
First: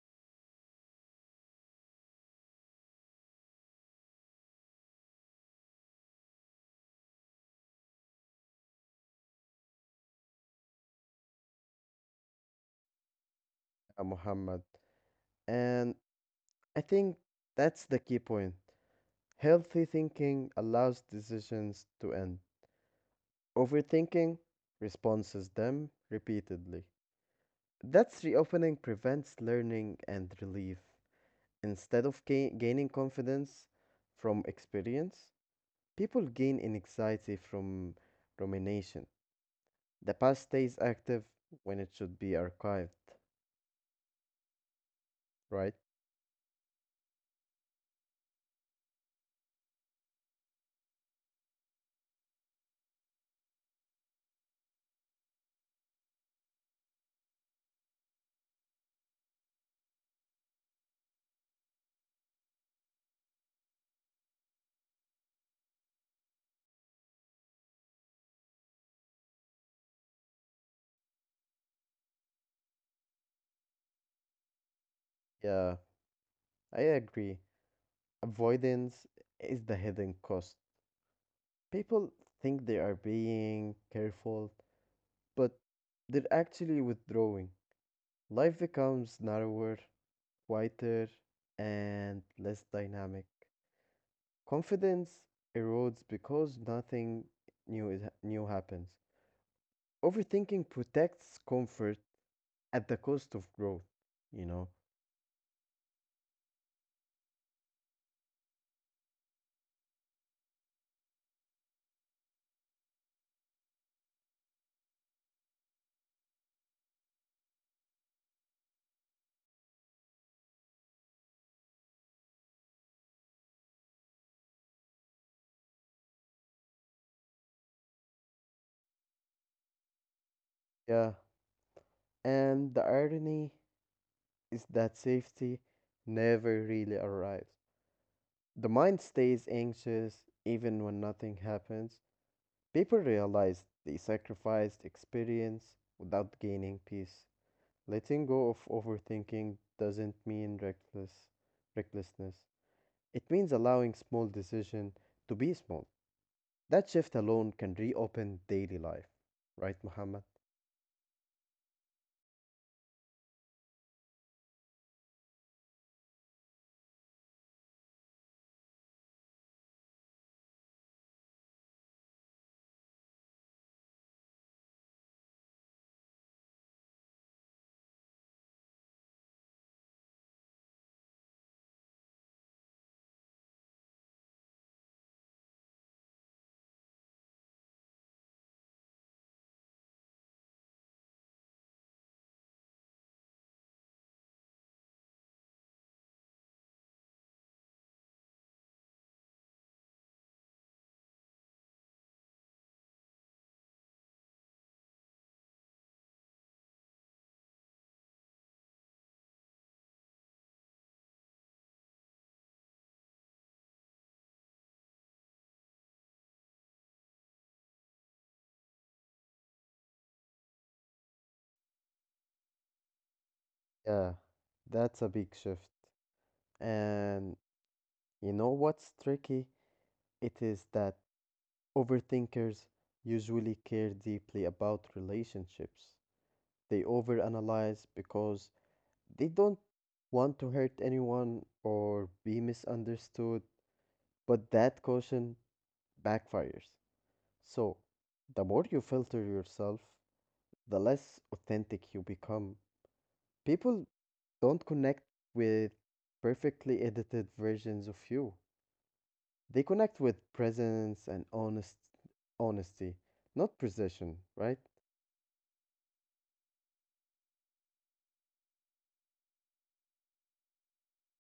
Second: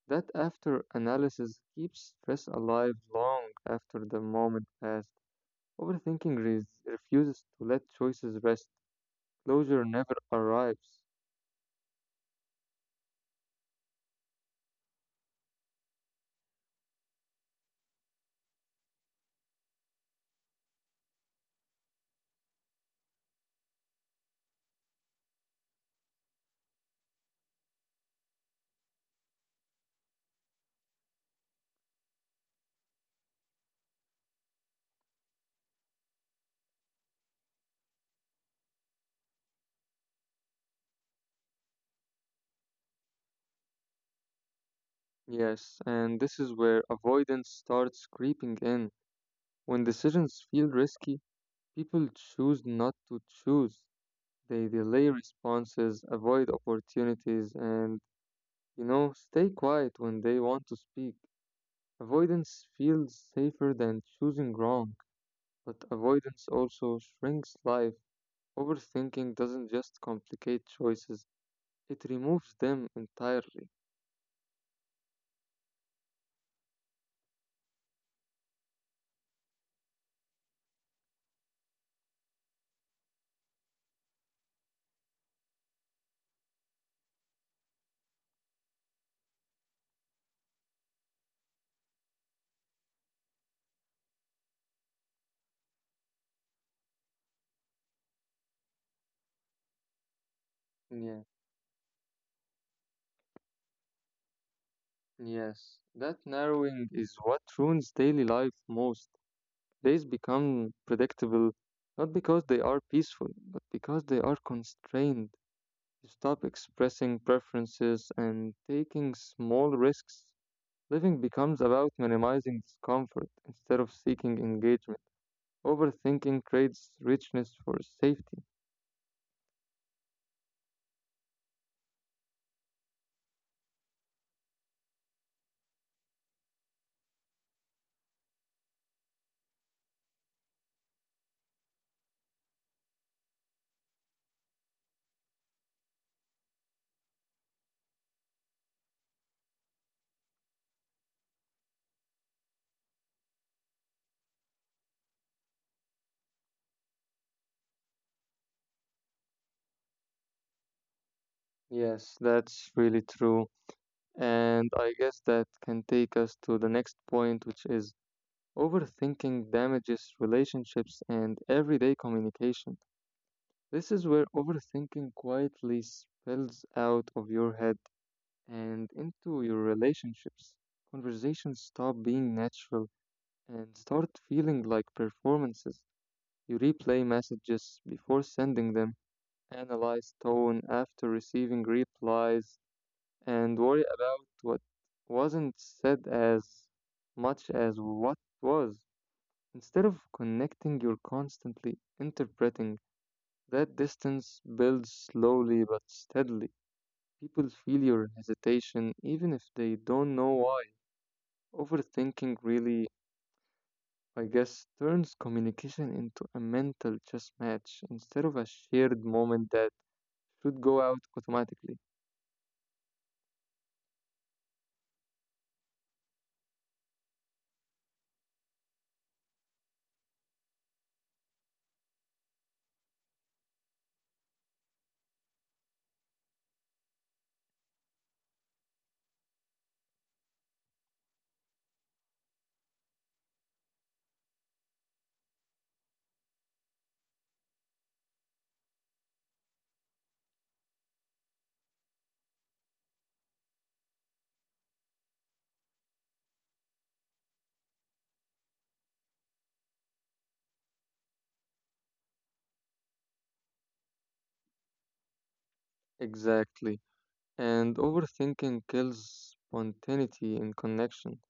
Speaker 1: That after analysis keeps stress alive long after the moment passed. Overthinking refuses to let choices rest. Closure never arrives.
Speaker 2: Muhammad. And I think that's the key point. Healthy thinking allows decisions to end. Overthinking responses them repeatedly. That's reopening prevents learning and relief. Instead of gaining confidence from experience, people gain anxiety from rumination. The past stays active when it should be archived, right?
Speaker 1: Yes, and this is where avoidance starts creeping in. When decisions feel risky, people choose not to choose. They delay responses, avoid opportunities, and, stay quiet when they want to speak. Avoidance feels safer than choosing wrong, but avoidance also shrinks life. Overthinking doesn't just complicate choices, it removes them entirely.
Speaker 2: Yeah, I agree. Avoidance is the hidden cost. People think they are being careful, but they're actually withdrawing. Life becomes narrower, quieter, and less dynamic. Confidence erodes because nothing new is, new happens. Overthinking
Speaker 1: Yeah.
Speaker 2: protects comfort at the cost of growth, you know.
Speaker 1: Yes, that narrowing is what ruins daily life most. Days become predictable not because they are peaceful, but because they are constrained. You stop expressing preferences and taking small risks. Living becomes about minimizing discomfort instead of seeking engagement. Overthinking trades richness for safety.
Speaker 2: Yeah, and the irony is that safety never really arrives. The mind stays anxious even when nothing happens. People realize they sacrificed experience without gaining peace. Letting go of overthinking doesn't mean recklessness. It means allowing small decision to be small. That shift alone can reopen daily life. Right, Muhammad?
Speaker 1: Yes, that's really true. And I guess that can take us to the next point, which is overthinking damages relationships and everyday communication. This is where overthinking quietly spills out of your head and into your relationships. Conversations stop being natural and start feeling like performances. You replay messages before sending them, analyze tone after receiving replies, and worry about what wasn't said as much as what was. Instead of connecting, you're constantly interpreting that distance builds slowly but steadily. People feel your hesitation even if they don't know why. Overthinking really, I guess, turns communication into a mental chess match instead of a shared moment that should go out automatically.
Speaker 2: Yeah, that's a big shift. And you know what's tricky? It is that overthinkers usually care deeply about relationships. They overanalyze because they don't want to hurt anyone or be misunderstood, but that caution backfires. So, the more you filter yourself, the less authentic you become. People don't connect with perfectly edited versions of you. They connect with presence and honesty, not precision, right?
Speaker 1: Exactly. And overthinking kills spontaneity in connection.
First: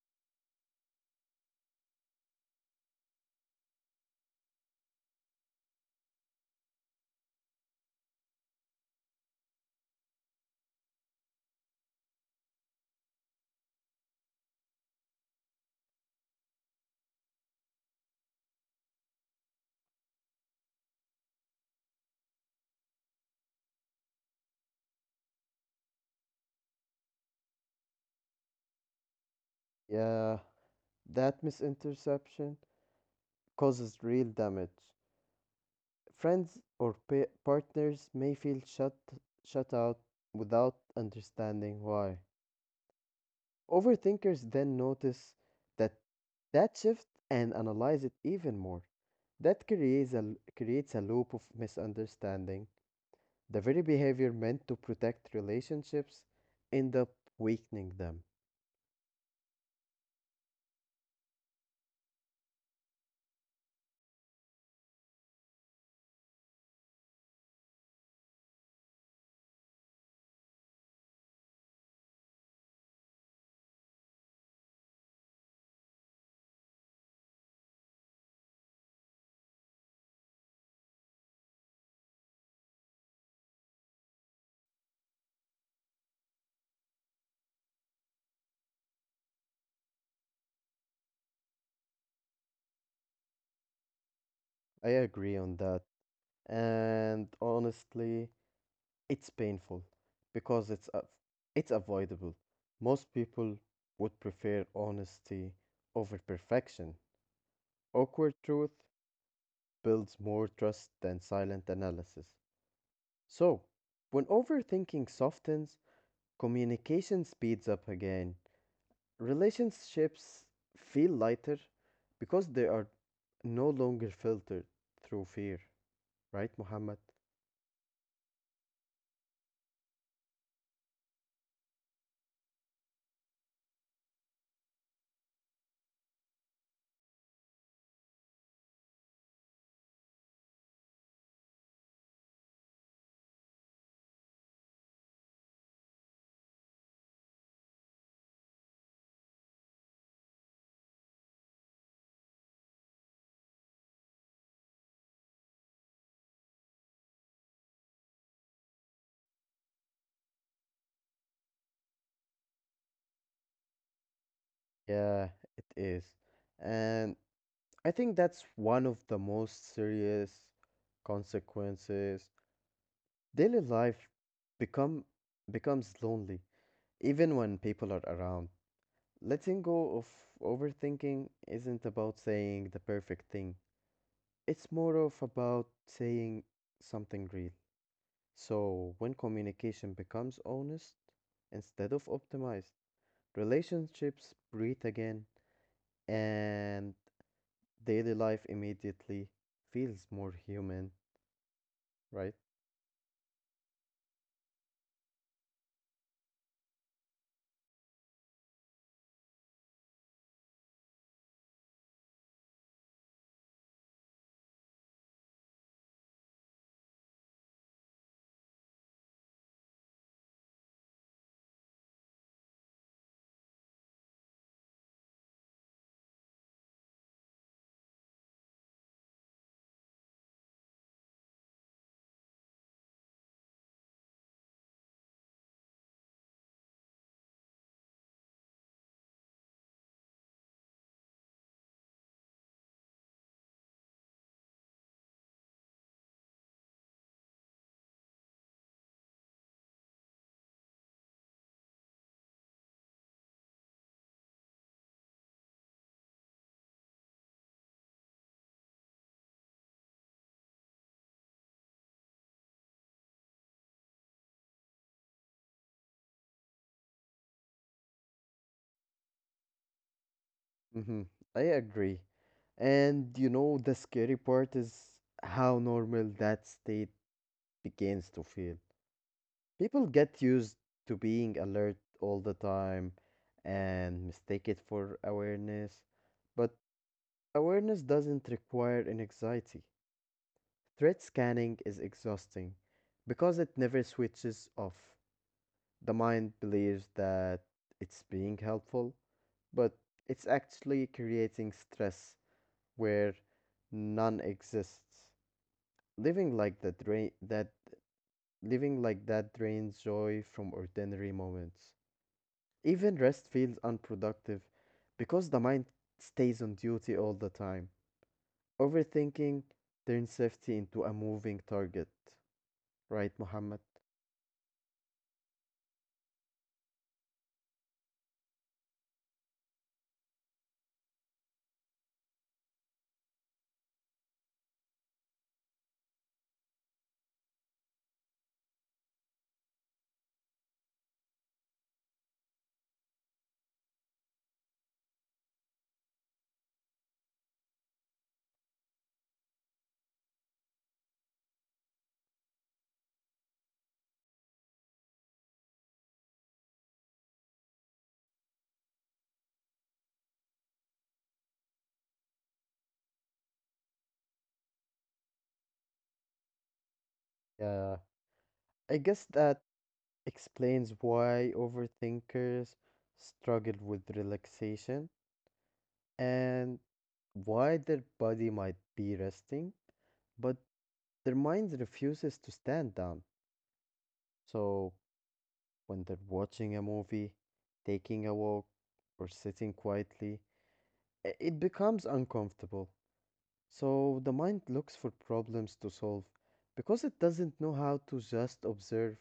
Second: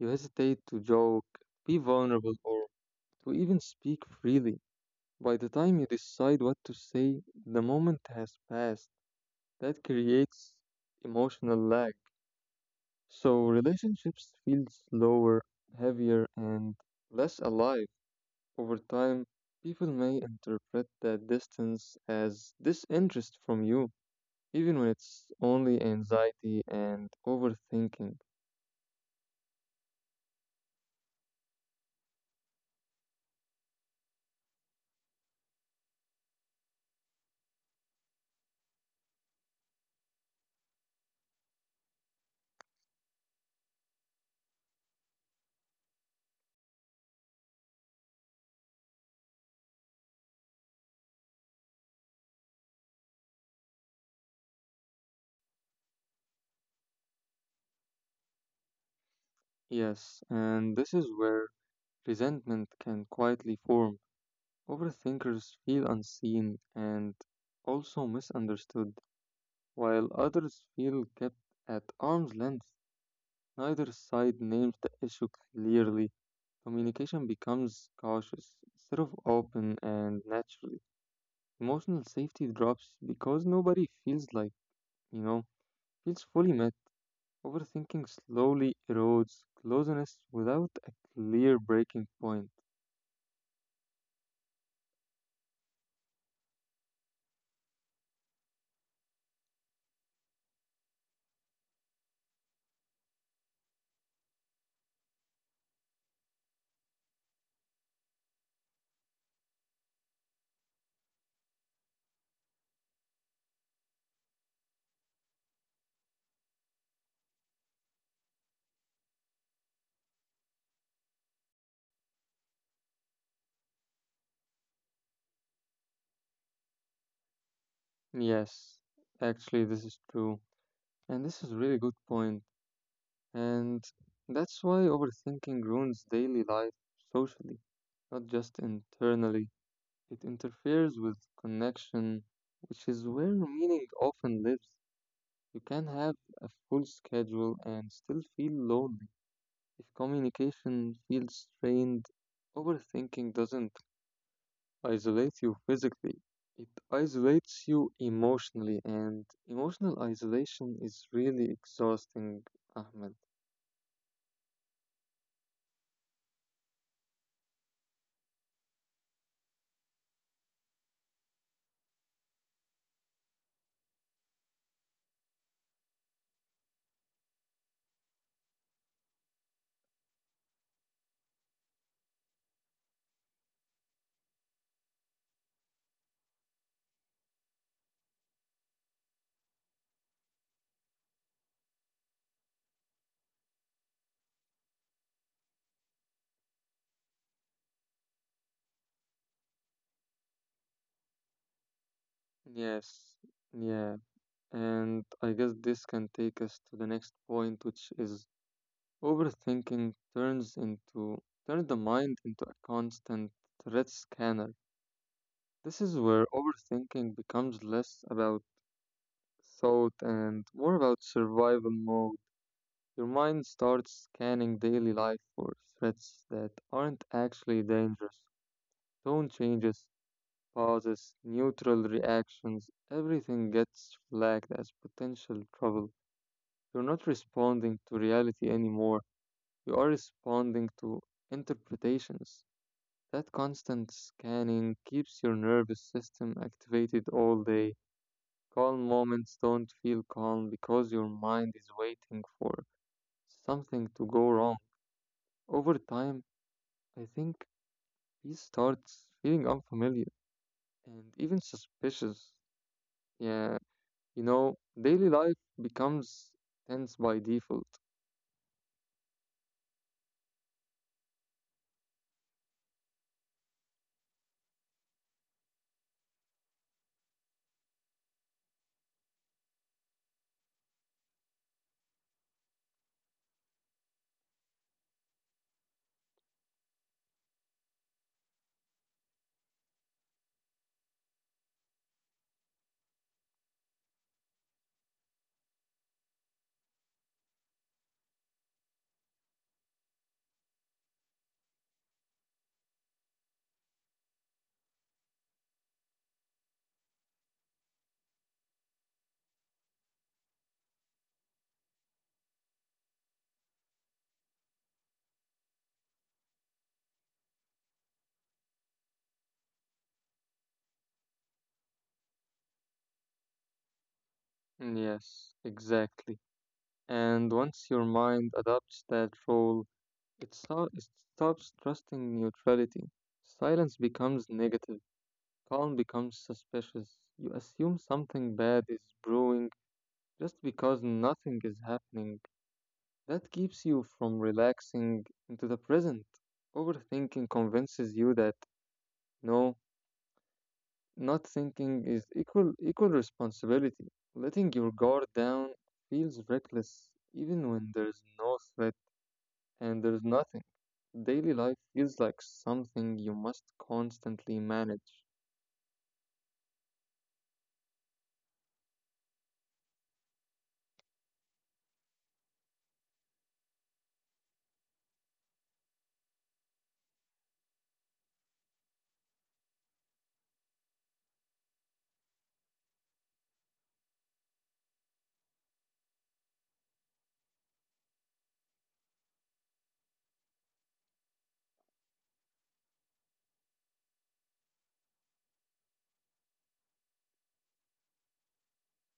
Speaker 1: You hesitate to joke, be vulnerable, or to even speak freely. By the time you decide what to say, the moment has passed. That creates emotional lag. So relationships feel slower, heavier, and less alive. Over time, people may interpret that distance as disinterest from you, even when it's only anxiety and overthinking.
Speaker 2: Yeah, that misinterception causes real damage. Friends or partners may feel shut out without understanding why. Overthinkers then notice that that shift and analyze it even more. That creates a loop of misunderstanding. The very behavior meant to protect relationships end up weakening them.
Speaker 1: Yes, and this is where resentment can quietly form. Overthinkers feel unseen and also misunderstood, while others feel kept at arm's length. Neither side names the issue clearly. Communication becomes cautious instead of open and naturally. Emotional safety drops because nobody feels like, you know, feels fully met. Overthinking slowly erodes closeness without a clear breaking point.
Speaker 2: I agree on that. And honestly, it's painful because it's avoidable. Most people would prefer honesty over perfection. Awkward truth builds more trust than silent analysis. So, when overthinking softens, communication speeds up again. Relationships feel lighter because they are no longer filtered through fear, right, Muhammad?
Speaker 1: Yes, actually, this is true. And this is a really good point. And that's why overthinking ruins daily life socially, not just internally. It interferes with connection, which is where meaning often lives. You can have a full schedule and still feel lonely. If communication feels strained, overthinking doesn't isolate you physically, it isolates you emotionally, and emotional isolation is really exhausting, Ahmed.
Speaker 2: Yeah, it is. And I think that's one of the most serious consequences. Daily life become becomes lonely even when people are around. Letting go of overthinking isn't about saying the perfect thing. It's more of about saying something real. So when communication becomes honest instead of optimized, relationships breathe again, and daily life immediately feels more human, right?
Speaker 1: Yes, yeah, and I guess this can take us to the next point, which is Overthinking turns into turns the mind into a constant threat scanner. This is where overthinking becomes less about thought and more about survival mode. Your mind starts scanning daily life for threats that aren't actually dangerous. Tone changes, pauses, neutral reactions, everything gets flagged as potential trouble. You're not responding to reality anymore. You are responding to interpretations. That constant scanning keeps your nervous system activated all day. Calm moments don't feel calm because your mind is waiting for something to go wrong. Over time, I think peace starts feeling unfamiliar and even suspicious. Yeah, you know, daily life becomes tense by default.
Speaker 2: Mm-hmm. I agree. And you know, the scary part is how normal that state begins to feel. People get used to being alert all the time and mistake it for awareness. But awareness doesn't require an anxiety. Threat scanning is exhausting because it never switches off. The mind believes that it's being helpful, but it's actually creating stress where none exists. Living like that drain that Living like that drains joy from ordinary moments. Even rest feels unproductive because the mind stays on duty all the time. Overthinking turns safety into a moving target. Right, Muhammad?
Speaker 1: Yes, exactly. And once your mind adopts that role, it stops trusting neutrality. Silence becomes negative. Calm becomes suspicious. You assume something bad is brewing just because nothing is happening. That keeps you from relaxing into the present. Overthinking convinces you that no, not thinking is equal responsibility. Letting your guard down feels reckless even when there's no threat and there's nothing. Daily life feels like something you must constantly manage.
Speaker 2: Yeah. I guess that explains why overthinkers struggle with relaxation, and why their body might be resting, but their mind refuses to stand down. So, when they're watching a movie, taking a walk, or sitting quietly, it becomes uncomfortable. So, the mind looks for problems to solve because it doesn't know how to just observe.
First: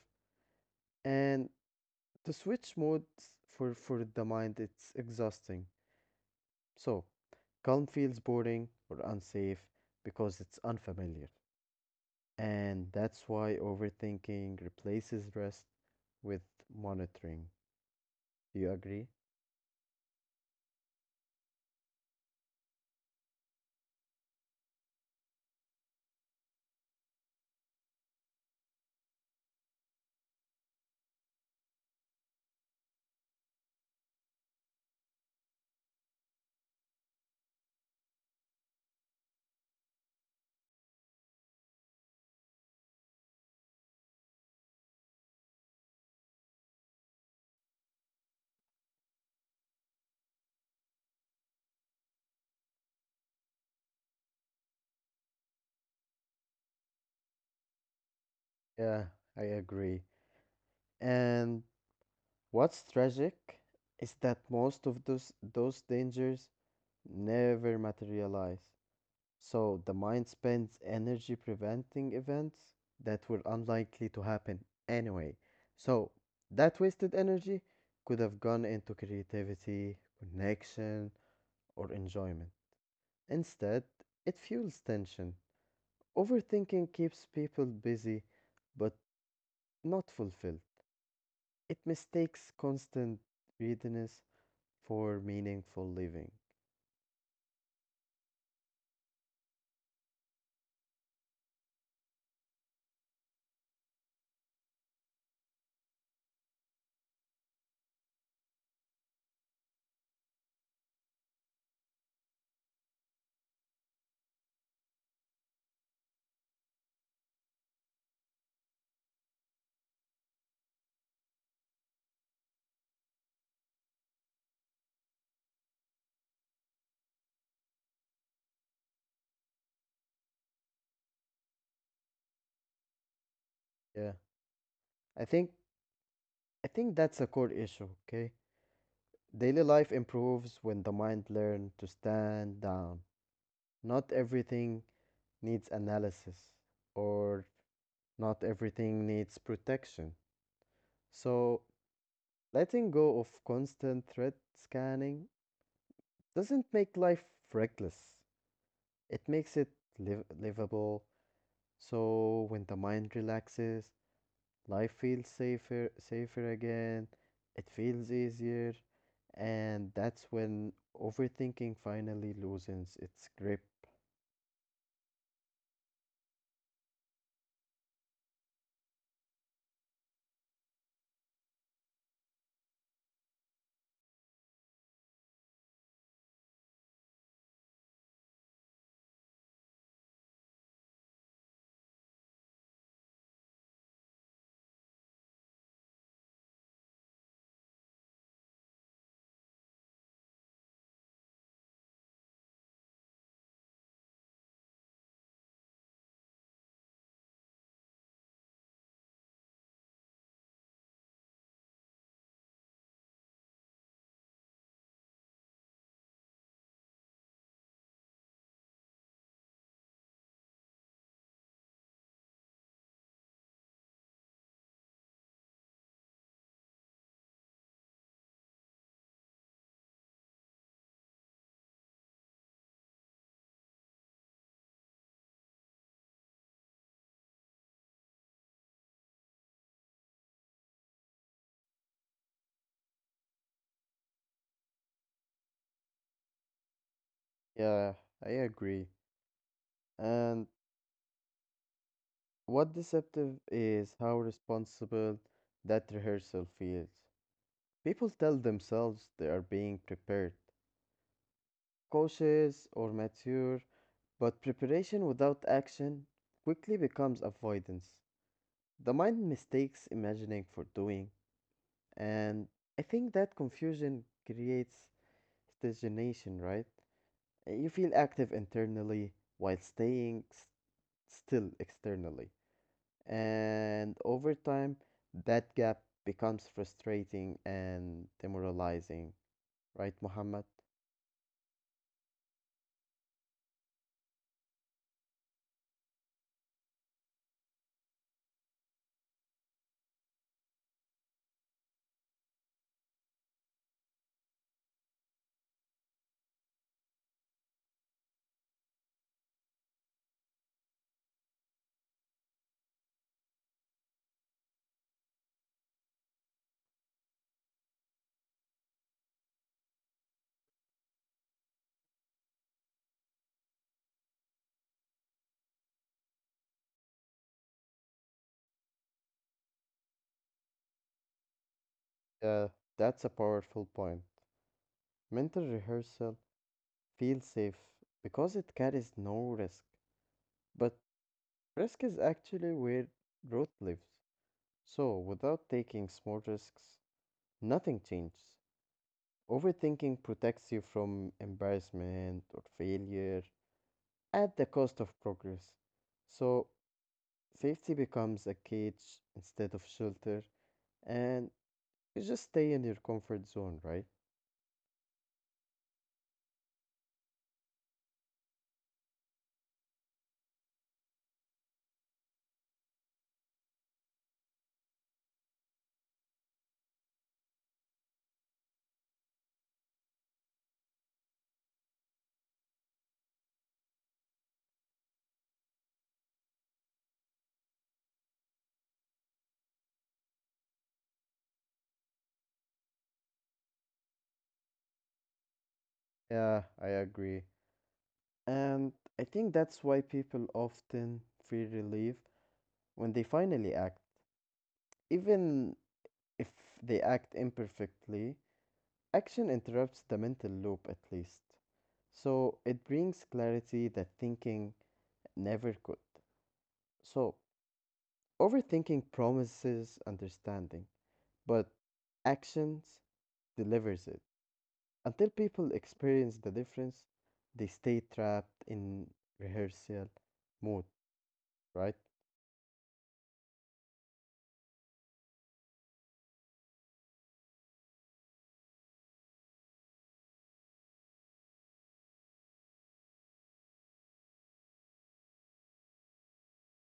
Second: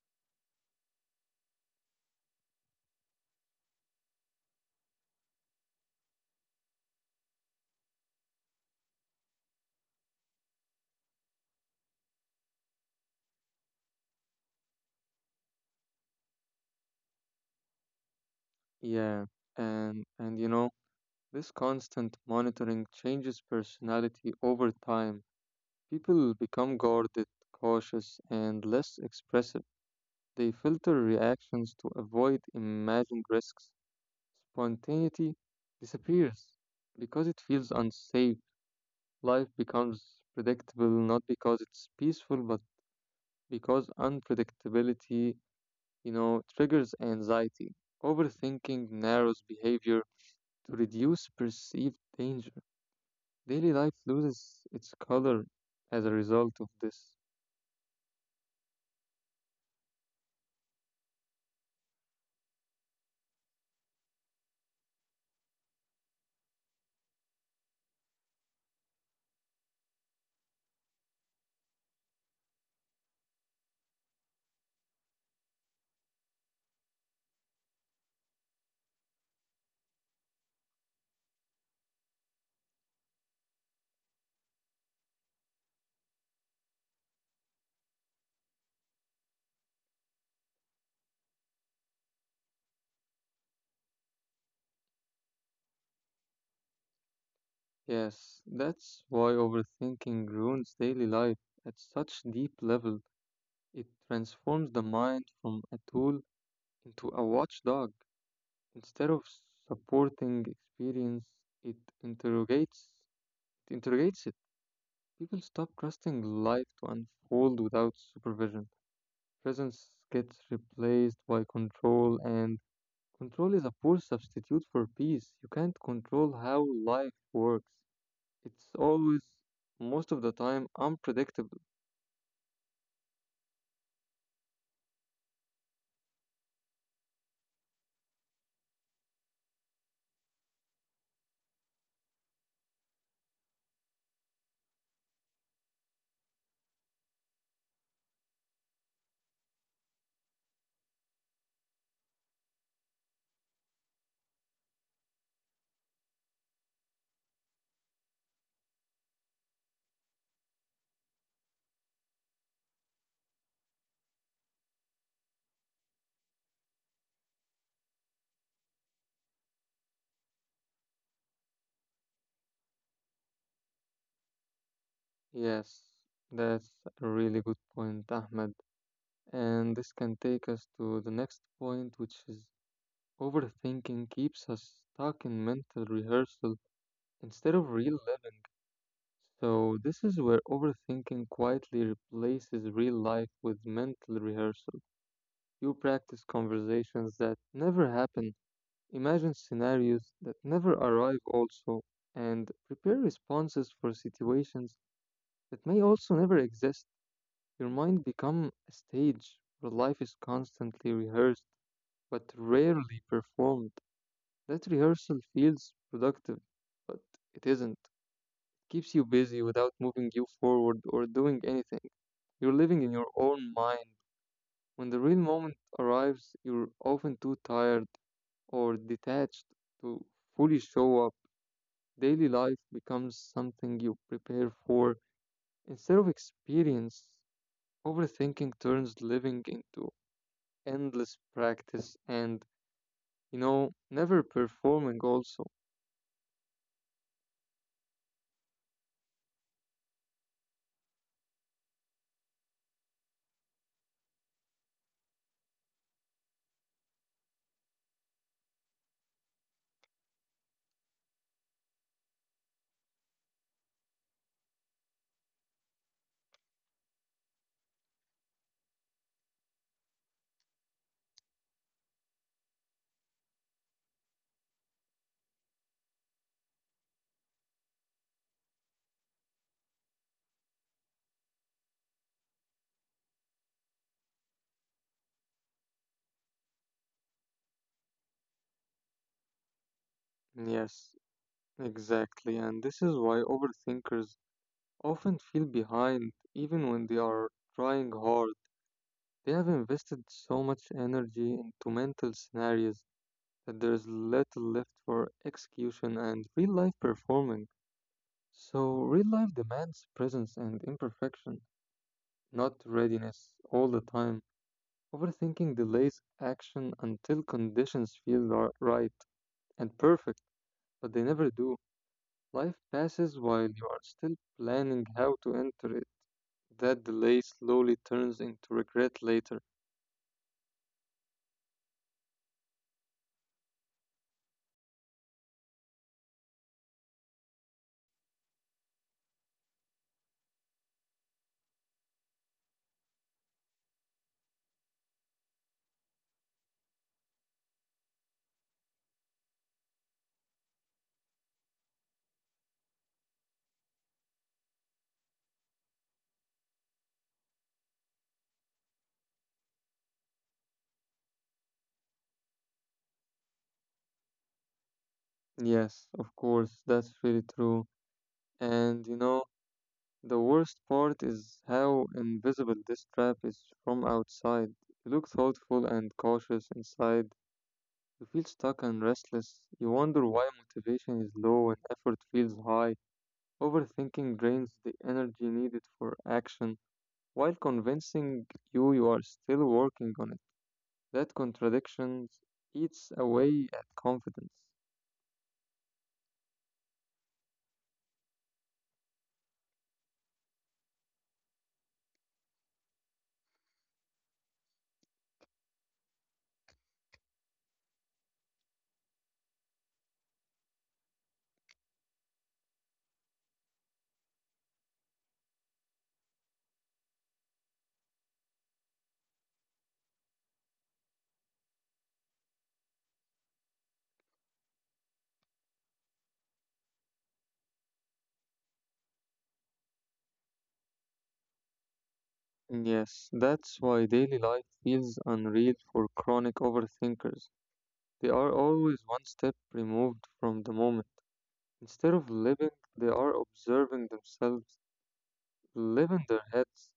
Speaker 2: And to switch modes for the mind, it's exhausting. So, calm feels boring or unsafe because it's unfamiliar. And that's why overthinking replaces rest with monitoring. Do you agree?
Speaker 1: Yeah, and you know, this constant monitoring changes personality over time. People become guarded, cautious, and less expressive. They filter reactions to avoid imagined risks. Spontaneity disappears because it feels unsafe. Life becomes predictable not because it's peaceful, but because unpredictability, you know, triggers anxiety. Overthinking narrows behavior to reduce perceived danger. Daily life loses its color as a result of this.
Speaker 2: Yeah, I agree. And what's tragic is that most of those dangers never materialize. So the mind spends energy preventing events that were unlikely to happen anyway. So that wasted energy could have gone into creativity, connection, or enjoyment. Instead, it fuels tension. Overthinking keeps people busy, but not fulfilled. It mistakes constant readiness for meaningful living.
Speaker 1: Yes, that's why overthinking ruins daily life at such deep level. It transforms the mind from a tool into a watchdog. Instead of supporting experience, it interrogates it interrogates it. People stop trusting life to unfold without supervision. Presence gets replaced by control, and control is a poor substitute for peace. You can't control how life works, it's always, most of the time, unpredictable.
Speaker 2: Yeah. I think I think that's a core issue, okay? Daily life improves when the mind learns to stand down. Not everything needs analysis, or not everything needs protection. So, letting go of constant threat scanning doesn't make life reckless. It makes it livable. So, when the mind relaxes, life feels safer again. It feels easier, and that's when overthinking finally loosens its grip.
Speaker 1: Yes, that's a really good point, Ahmed. And this can take us to the next point, which is overthinking keeps us stuck in mental rehearsal instead of real living. So, this is where overthinking quietly replaces real life with mental rehearsal. You practice conversations that never happen, imagine scenarios that never arrive, also, and prepare responses for situations that may also never exist. Your mind becomes a stage where life is constantly rehearsed but rarely performed. That rehearsal feels productive, but it isn't. It keeps you busy without moving you forward or doing anything. You're living in your own mind when the real moment arrives, you're often too tired or detached to fully show up. Daily life becomes something you prepare for instead of experience. Overthinking turns living into endless practice and, you know, never performing also.
Speaker 2: Yeah, I agree. And what deceptive is how responsible that rehearsal feels. People tell themselves they are being prepared, cautious or mature, but preparation without action quickly becomes avoidance. The mind mistakes imagining for doing, and I think that confusion creates stagnation, right? You feel active internally while staying still externally. And over time, that gap becomes frustrating and demoralizing, right, Muhammad?
Speaker 1: Yes, exactly. And this is why overthinkers often feel behind even when they are trying hard. They have invested so much energy into mental scenarios that there's little left for execution and real life performing. So, real life demands presence and imperfection, not readiness all the time. Overthinking delays action until conditions feel right and perfect, but they never do. Life passes while you are still planning how to enter it. That delay slowly turns into regret later.
Speaker 2: Yeah, that's a powerful point. Mental rehearsal feels safe because it carries no risk. But risk is actually where growth lives. So, without taking small risks, nothing changes. Overthinking protects you from embarrassment or failure at the cost of progress. So, safety becomes a cage instead of shelter, and you just stay in your comfort zone, right?
Speaker 1: Yes, of course, that's really true. And you know, the worst part is how invisible this trap is from outside. You look thoughtful and cautious inside. You feel stuck and restless. You wonder why motivation is low and effort feels high. Overthinking drains the energy needed for action while convincing you you are still working on it. That contradiction eats away at confidence.
Speaker 2: Yeah, I agree. And I think that's why people often feel relief when they finally act, even if they act imperfectly. Action interrupts the mental loop at least. So it brings clarity that thinking never could. So overthinking promises understanding, but actions delivers it. Until people experience the difference, they stay trapped in rehearsal mode, right?
Speaker 1: Yes, that's why daily life feels unreal for chronic overthinkers. They are always one step removed from the moment. Instead of living, they are observing themselves, live in their heads.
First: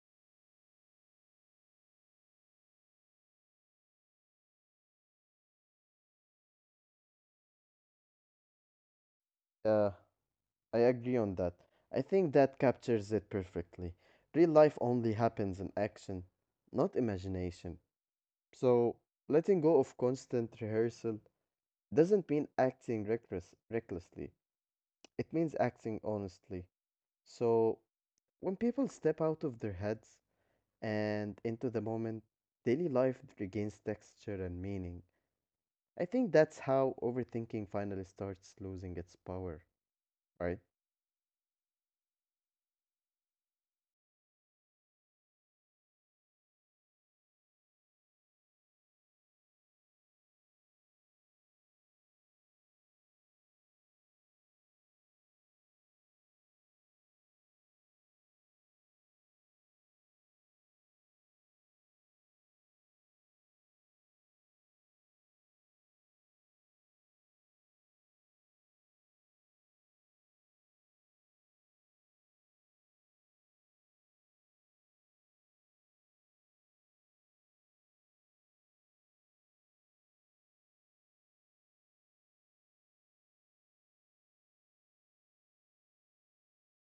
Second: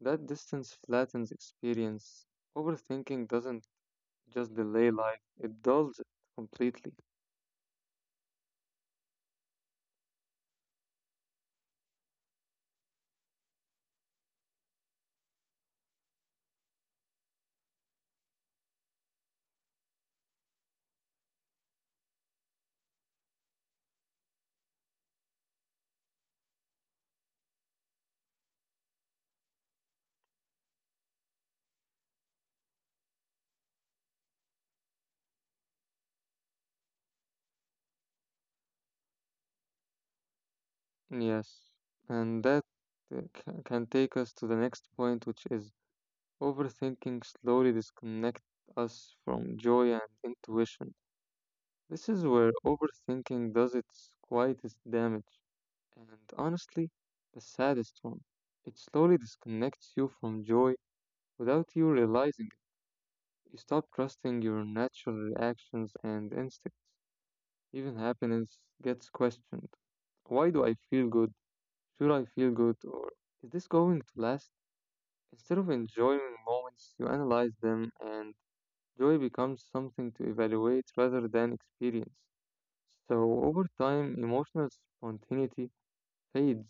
Speaker 1: That distance flattens experience. Overthinking doesn't just delay life, it dulls it completely.
Speaker 2: Uh, I agree on that. I think that captures it perfectly. Real life only happens in action, not imagination. So, letting go of constant rehearsal doesn't mean acting recklessly, it means acting honestly. So, when people step out of their heads and into the moment, daily life regains texture and meaning. I think that's how overthinking finally starts losing its power, right?
Speaker 1: Yes, and that can take us to the next point, which is overthinking slowly disconnects us from joy and intuition. This is where overthinking does its quietest damage, and honestly, the saddest one. It slowly disconnects you from joy without you realizing it. You stop trusting your natural reactions and instincts. Even happiness gets questioned. Why do I feel good? Should I feel good? Or is this going to last? Instead of enjoying moments, you analyze them, and joy becomes something to evaluate rather than experience. So over time, emotional spontaneity fades.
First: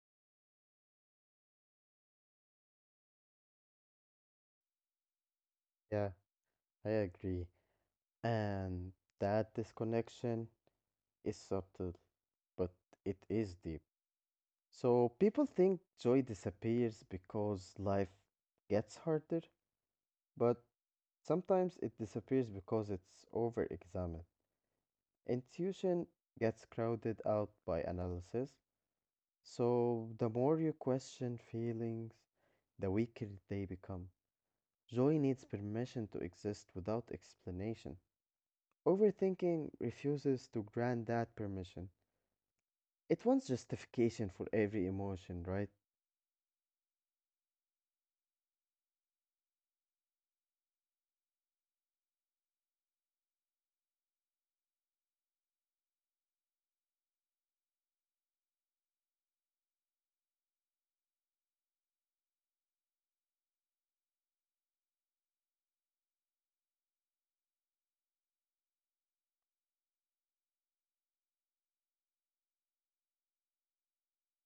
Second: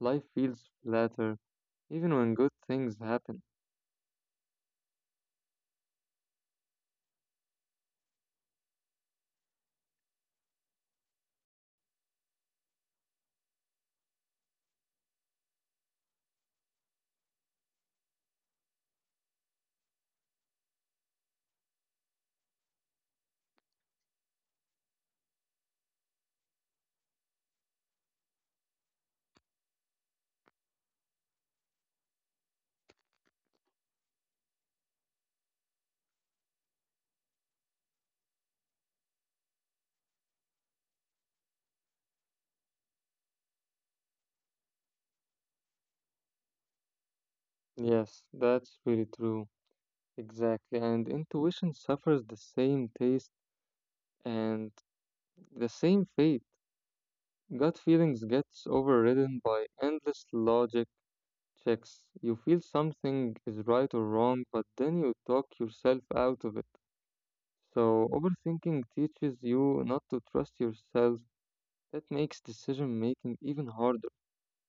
Speaker 1: Life feels flatter, even when good things happen.
Speaker 2: Yeah, I agree. And that disconnection is subtle, but it is deep. So people think joy disappears because life gets harder, but sometimes it disappears because it's over-examined. Intuition gets crowded out by analysis, so the more you question feelings, the weaker they become. Joy needs permission to exist without explanation. Overthinking refuses to grant that permission. It wants justification for every emotion, right?
Speaker 1: Yes, that's really true. Exactly. And intuition suffers the same taste and the same fate. Gut feelings gets overridden by endless logic checks. You feel something is right or wrong, but then you talk yourself out of it. So overthinking teaches you not to trust yourself. That makes decision making even harder,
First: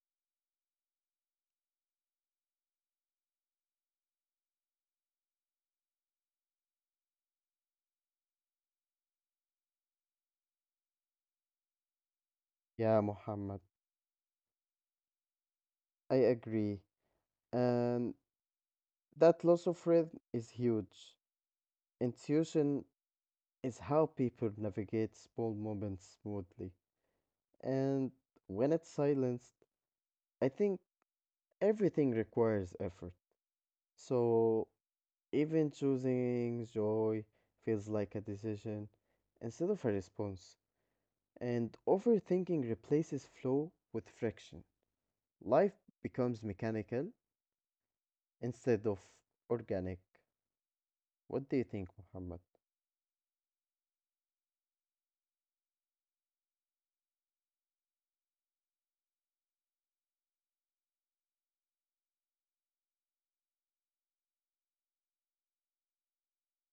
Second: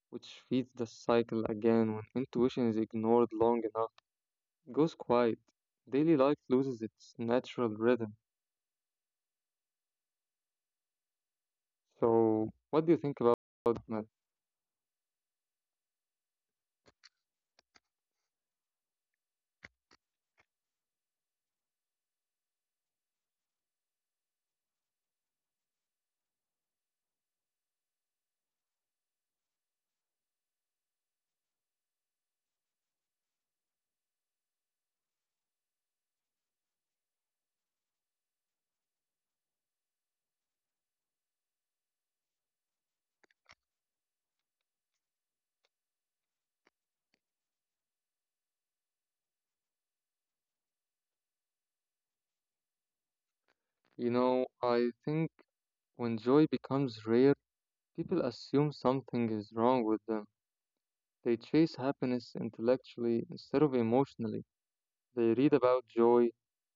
Speaker 1: which feeds the cycle again when intuition is ignored long enough. It goes quiet. Daily life loses its natural rhythm. So, what do you
Speaker 2: Yeah,
Speaker 1: think about
Speaker 2: Muhammad,
Speaker 1: that, Matt?
Speaker 2: I agree. And that loss of rhythm is huge. Intuition is how people navigate small moments smoothly. And when it's silenced, I think everything requires effort. So even choosing joy feels like a decision instead of a response. And overthinking replaces flow with friction. Life becomes mechanical instead of organic. What do you think, Muhammad?
Speaker 1: You know, I think when joy becomes rare, people assume something is wrong with them. They chase happiness intellectually instead of emotionally. They read about joy,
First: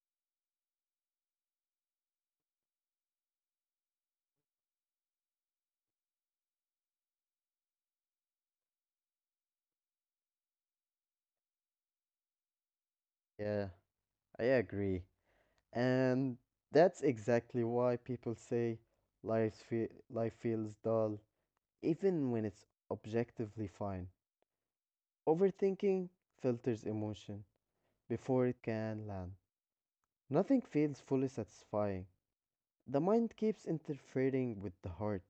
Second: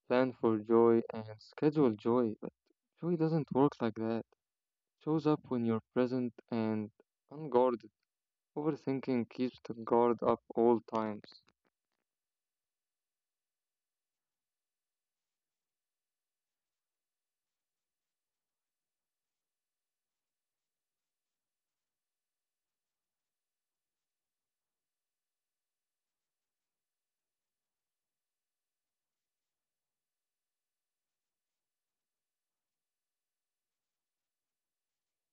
Speaker 1: plan for joy, and schedule joy, but joy doesn't work like that. Shows up when you're present and unguarded. Overthinking keeps the guard up all times.
Speaker 2: Yeah, I agree. And that's exactly why people say life feels dull, even when it's objectively fine. Overthinking filters emotion before it can land. Nothing feels fully satisfying. The mind keeps interfering with the heart.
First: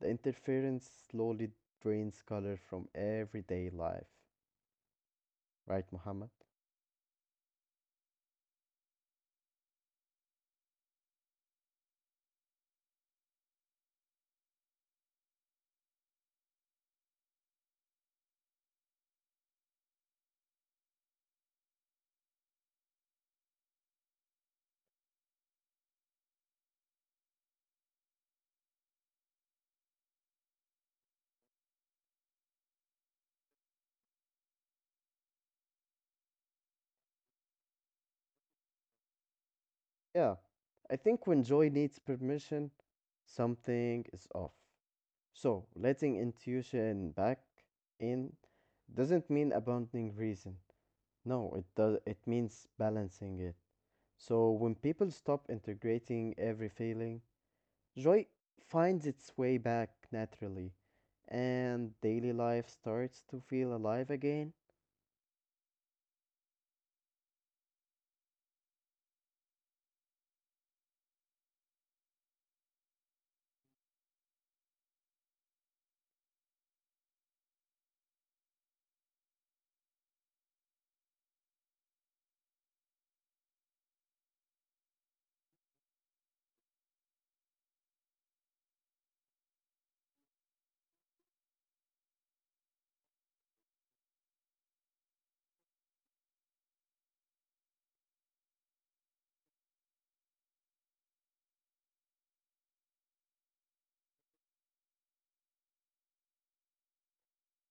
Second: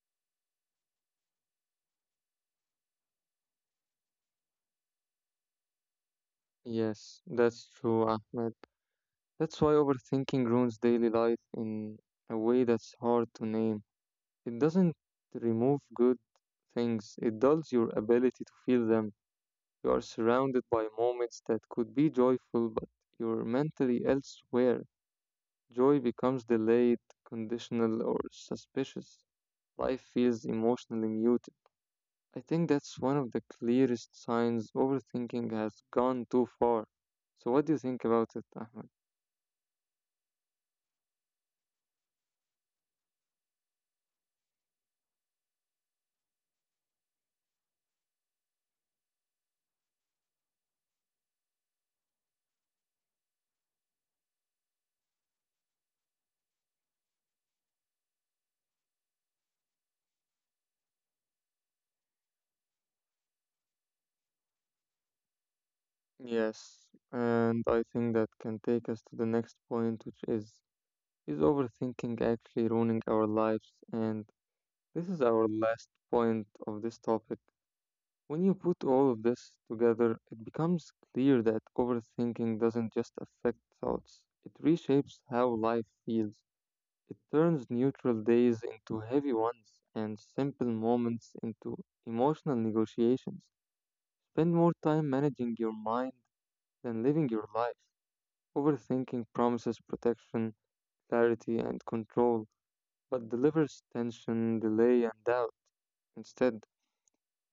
Speaker 2: The interference slowly drains color from everyday life. Right, Muhammad?
Speaker 1: Yes, that's true, Ahmed. That's why overthinking ruins daily life in a way that's hard to name. It doesn't remove good things, it dulls your ability to feel them. You are surrounded by moments that could be joyful, but you're mentally elsewhere. Joy becomes delayed, conditional, or suspicious. Life feels emotionally muted. I think that's one of the clearest signs overthinking has gone too far. So, what do you think about it, Ahmed?
Speaker 2: Yeah. I think when joy needs permission, something is off. So, letting intuition back in doesn't mean abandoning reason. No, it does it means balancing it. So, when people stop integrating every feeling, joy finds its way back naturally, and daily life starts to feel alive again.
Speaker 1: Yes, and I think that can take us to the next point, which is overthinking actually ruining our lives? And this is our last point of this topic. When you put all of this together, it becomes clear that overthinking doesn't just affect thoughts, it reshapes how life feels. It turns neutral days into heavy ones and simple moments into emotional negotiations. Spend more time managing your mind than living your life. Overthinking promises protection, clarity, and control, but delivers tension, delay, and doubt. Instead,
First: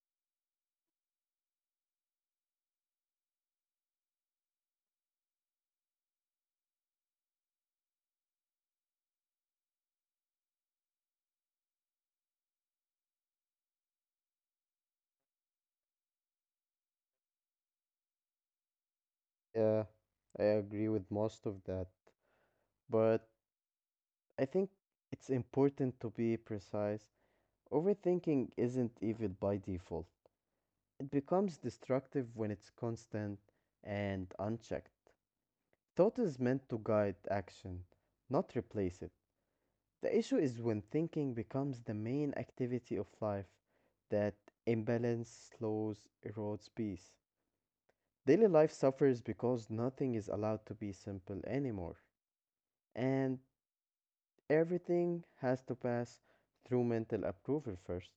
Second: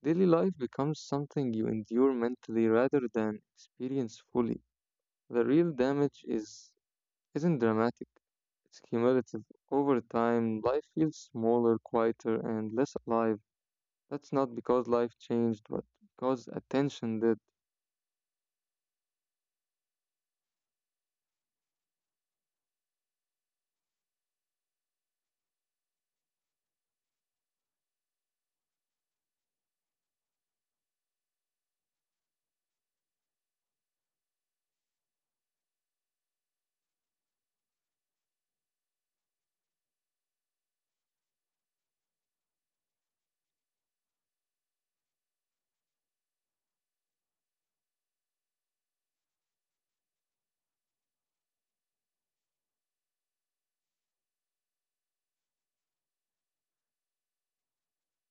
Speaker 1: daily life becomes something you endure mentally rather than experience fully. The real damage is Isn't dramatic. It's cumulative. Over time, life feels smaller, quieter, and less alive. That's not because life changed, but because attention did.
Speaker 2: Yeah, I agree with most of that. But I think it's important to be precise. Overthinking isn't evil by default. It becomes destructive when it's constant and unchecked. Thought is meant to guide action, not replace it. The issue is when thinking becomes the main activity of life, that imbalance slows, erodes peace. Daily life suffers because nothing is allowed to be simple anymore, and everything has to pass through mental approval first.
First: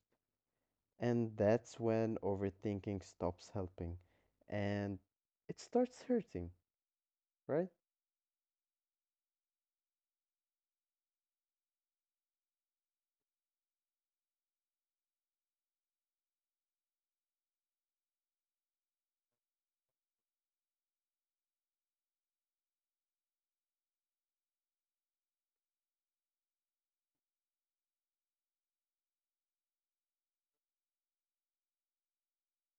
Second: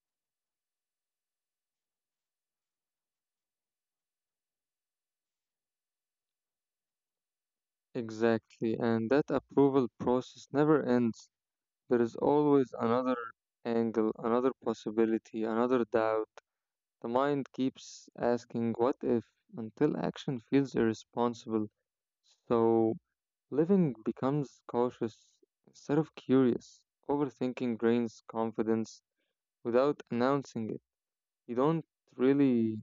Speaker 2: And that's when overthinking stops helping and it starts hurting. Right?
Speaker 1: Exactly. And that approval process never ends. There is always another angle, another possibility, another doubt. The mind keeps asking, what if, until action feels irresponsible. So living becomes cautious instead of curious. Overthinking drains confidence without announcing it. You don't really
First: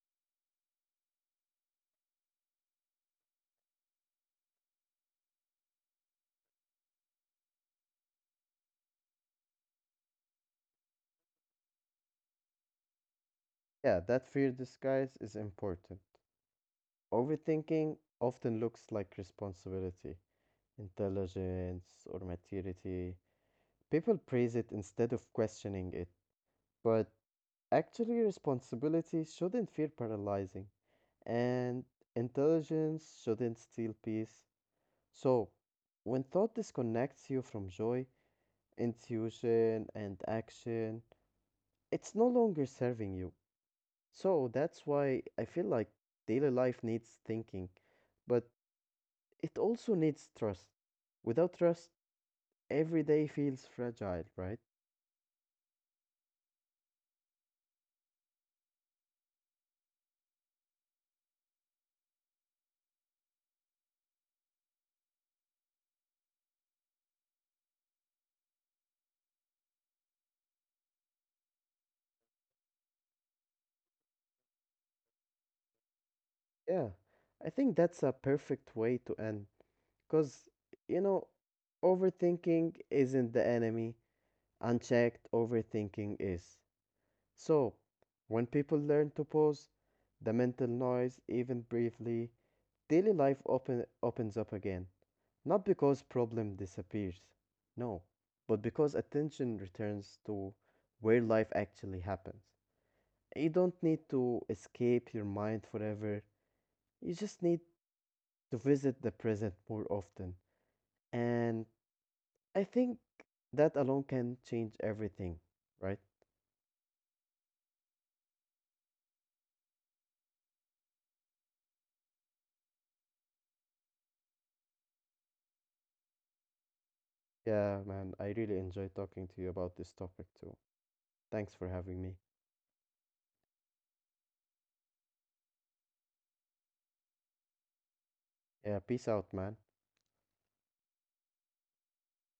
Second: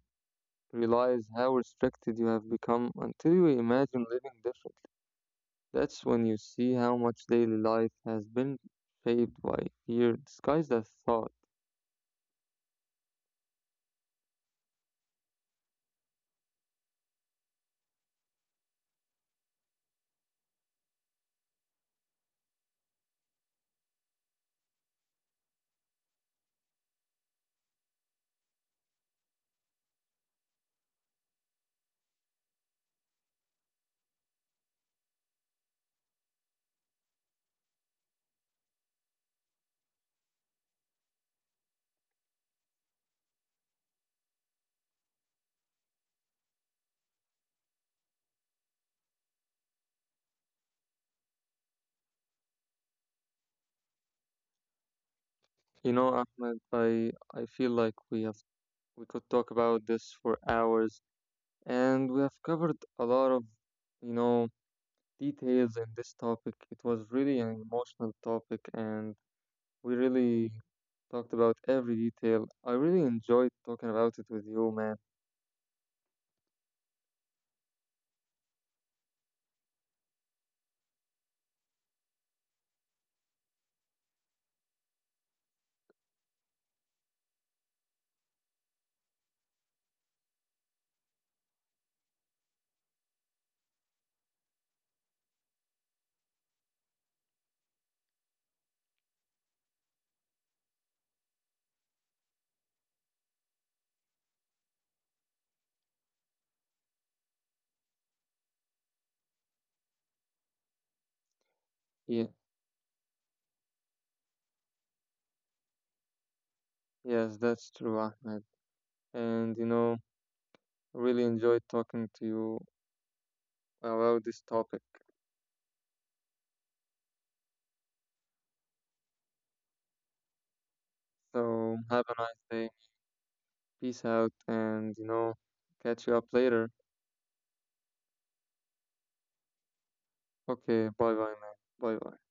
Speaker 1: realize how restricted you have become until you imagine living differently. That's when you see how much daily life has been shaped by fear disguised as thought.
Speaker 2: Yeah, that fear disguise is important. Overthinking often looks like responsibility, intelligence, or maturity. People praise it instead of questioning it. But actually, responsibility shouldn't feel paralyzing, and intelligence shouldn't steal peace. So, when thought disconnects you from joy, intuition, and action, it's no longer serving you. So that's why I feel like daily life needs thinking, but it also needs trust. Without trust, every day feels fragile, right?
Speaker 1: You know, Ahmed, I feel like we could talk about this for hours and we have covered a lot of, you know, details in this topic. It was really an emotional topic and we really talked about every detail. I really enjoyed talking about it with you, man.
Speaker 2: Yeah, I think that's a perfect way to end because, you know, overthinking isn't the enemy, unchecked overthinking is. So, when people learn to pause the mental noise even briefly, daily life opens up again. Not because problem disappears, no, but because attention returns to where life actually happens. You don't need to escape your mind forever. You just need to visit the present more often. And
Speaker 1: Yeah,
Speaker 2: I think that alone can change everything, right?
Speaker 1: yes, that's true, Ahmed. And you know, really enjoyed talking to you about this topic.
Speaker 2: Yeah, man, I really enjoy talking to you about this topic too. Thanks for
Speaker 1: So
Speaker 2: having me.
Speaker 1: have a nice day. Peace out, and you know, catch you up later.
Speaker 2: Yeah, peace out, man.
Speaker 1: Okay, bye bye, man. Bye bye.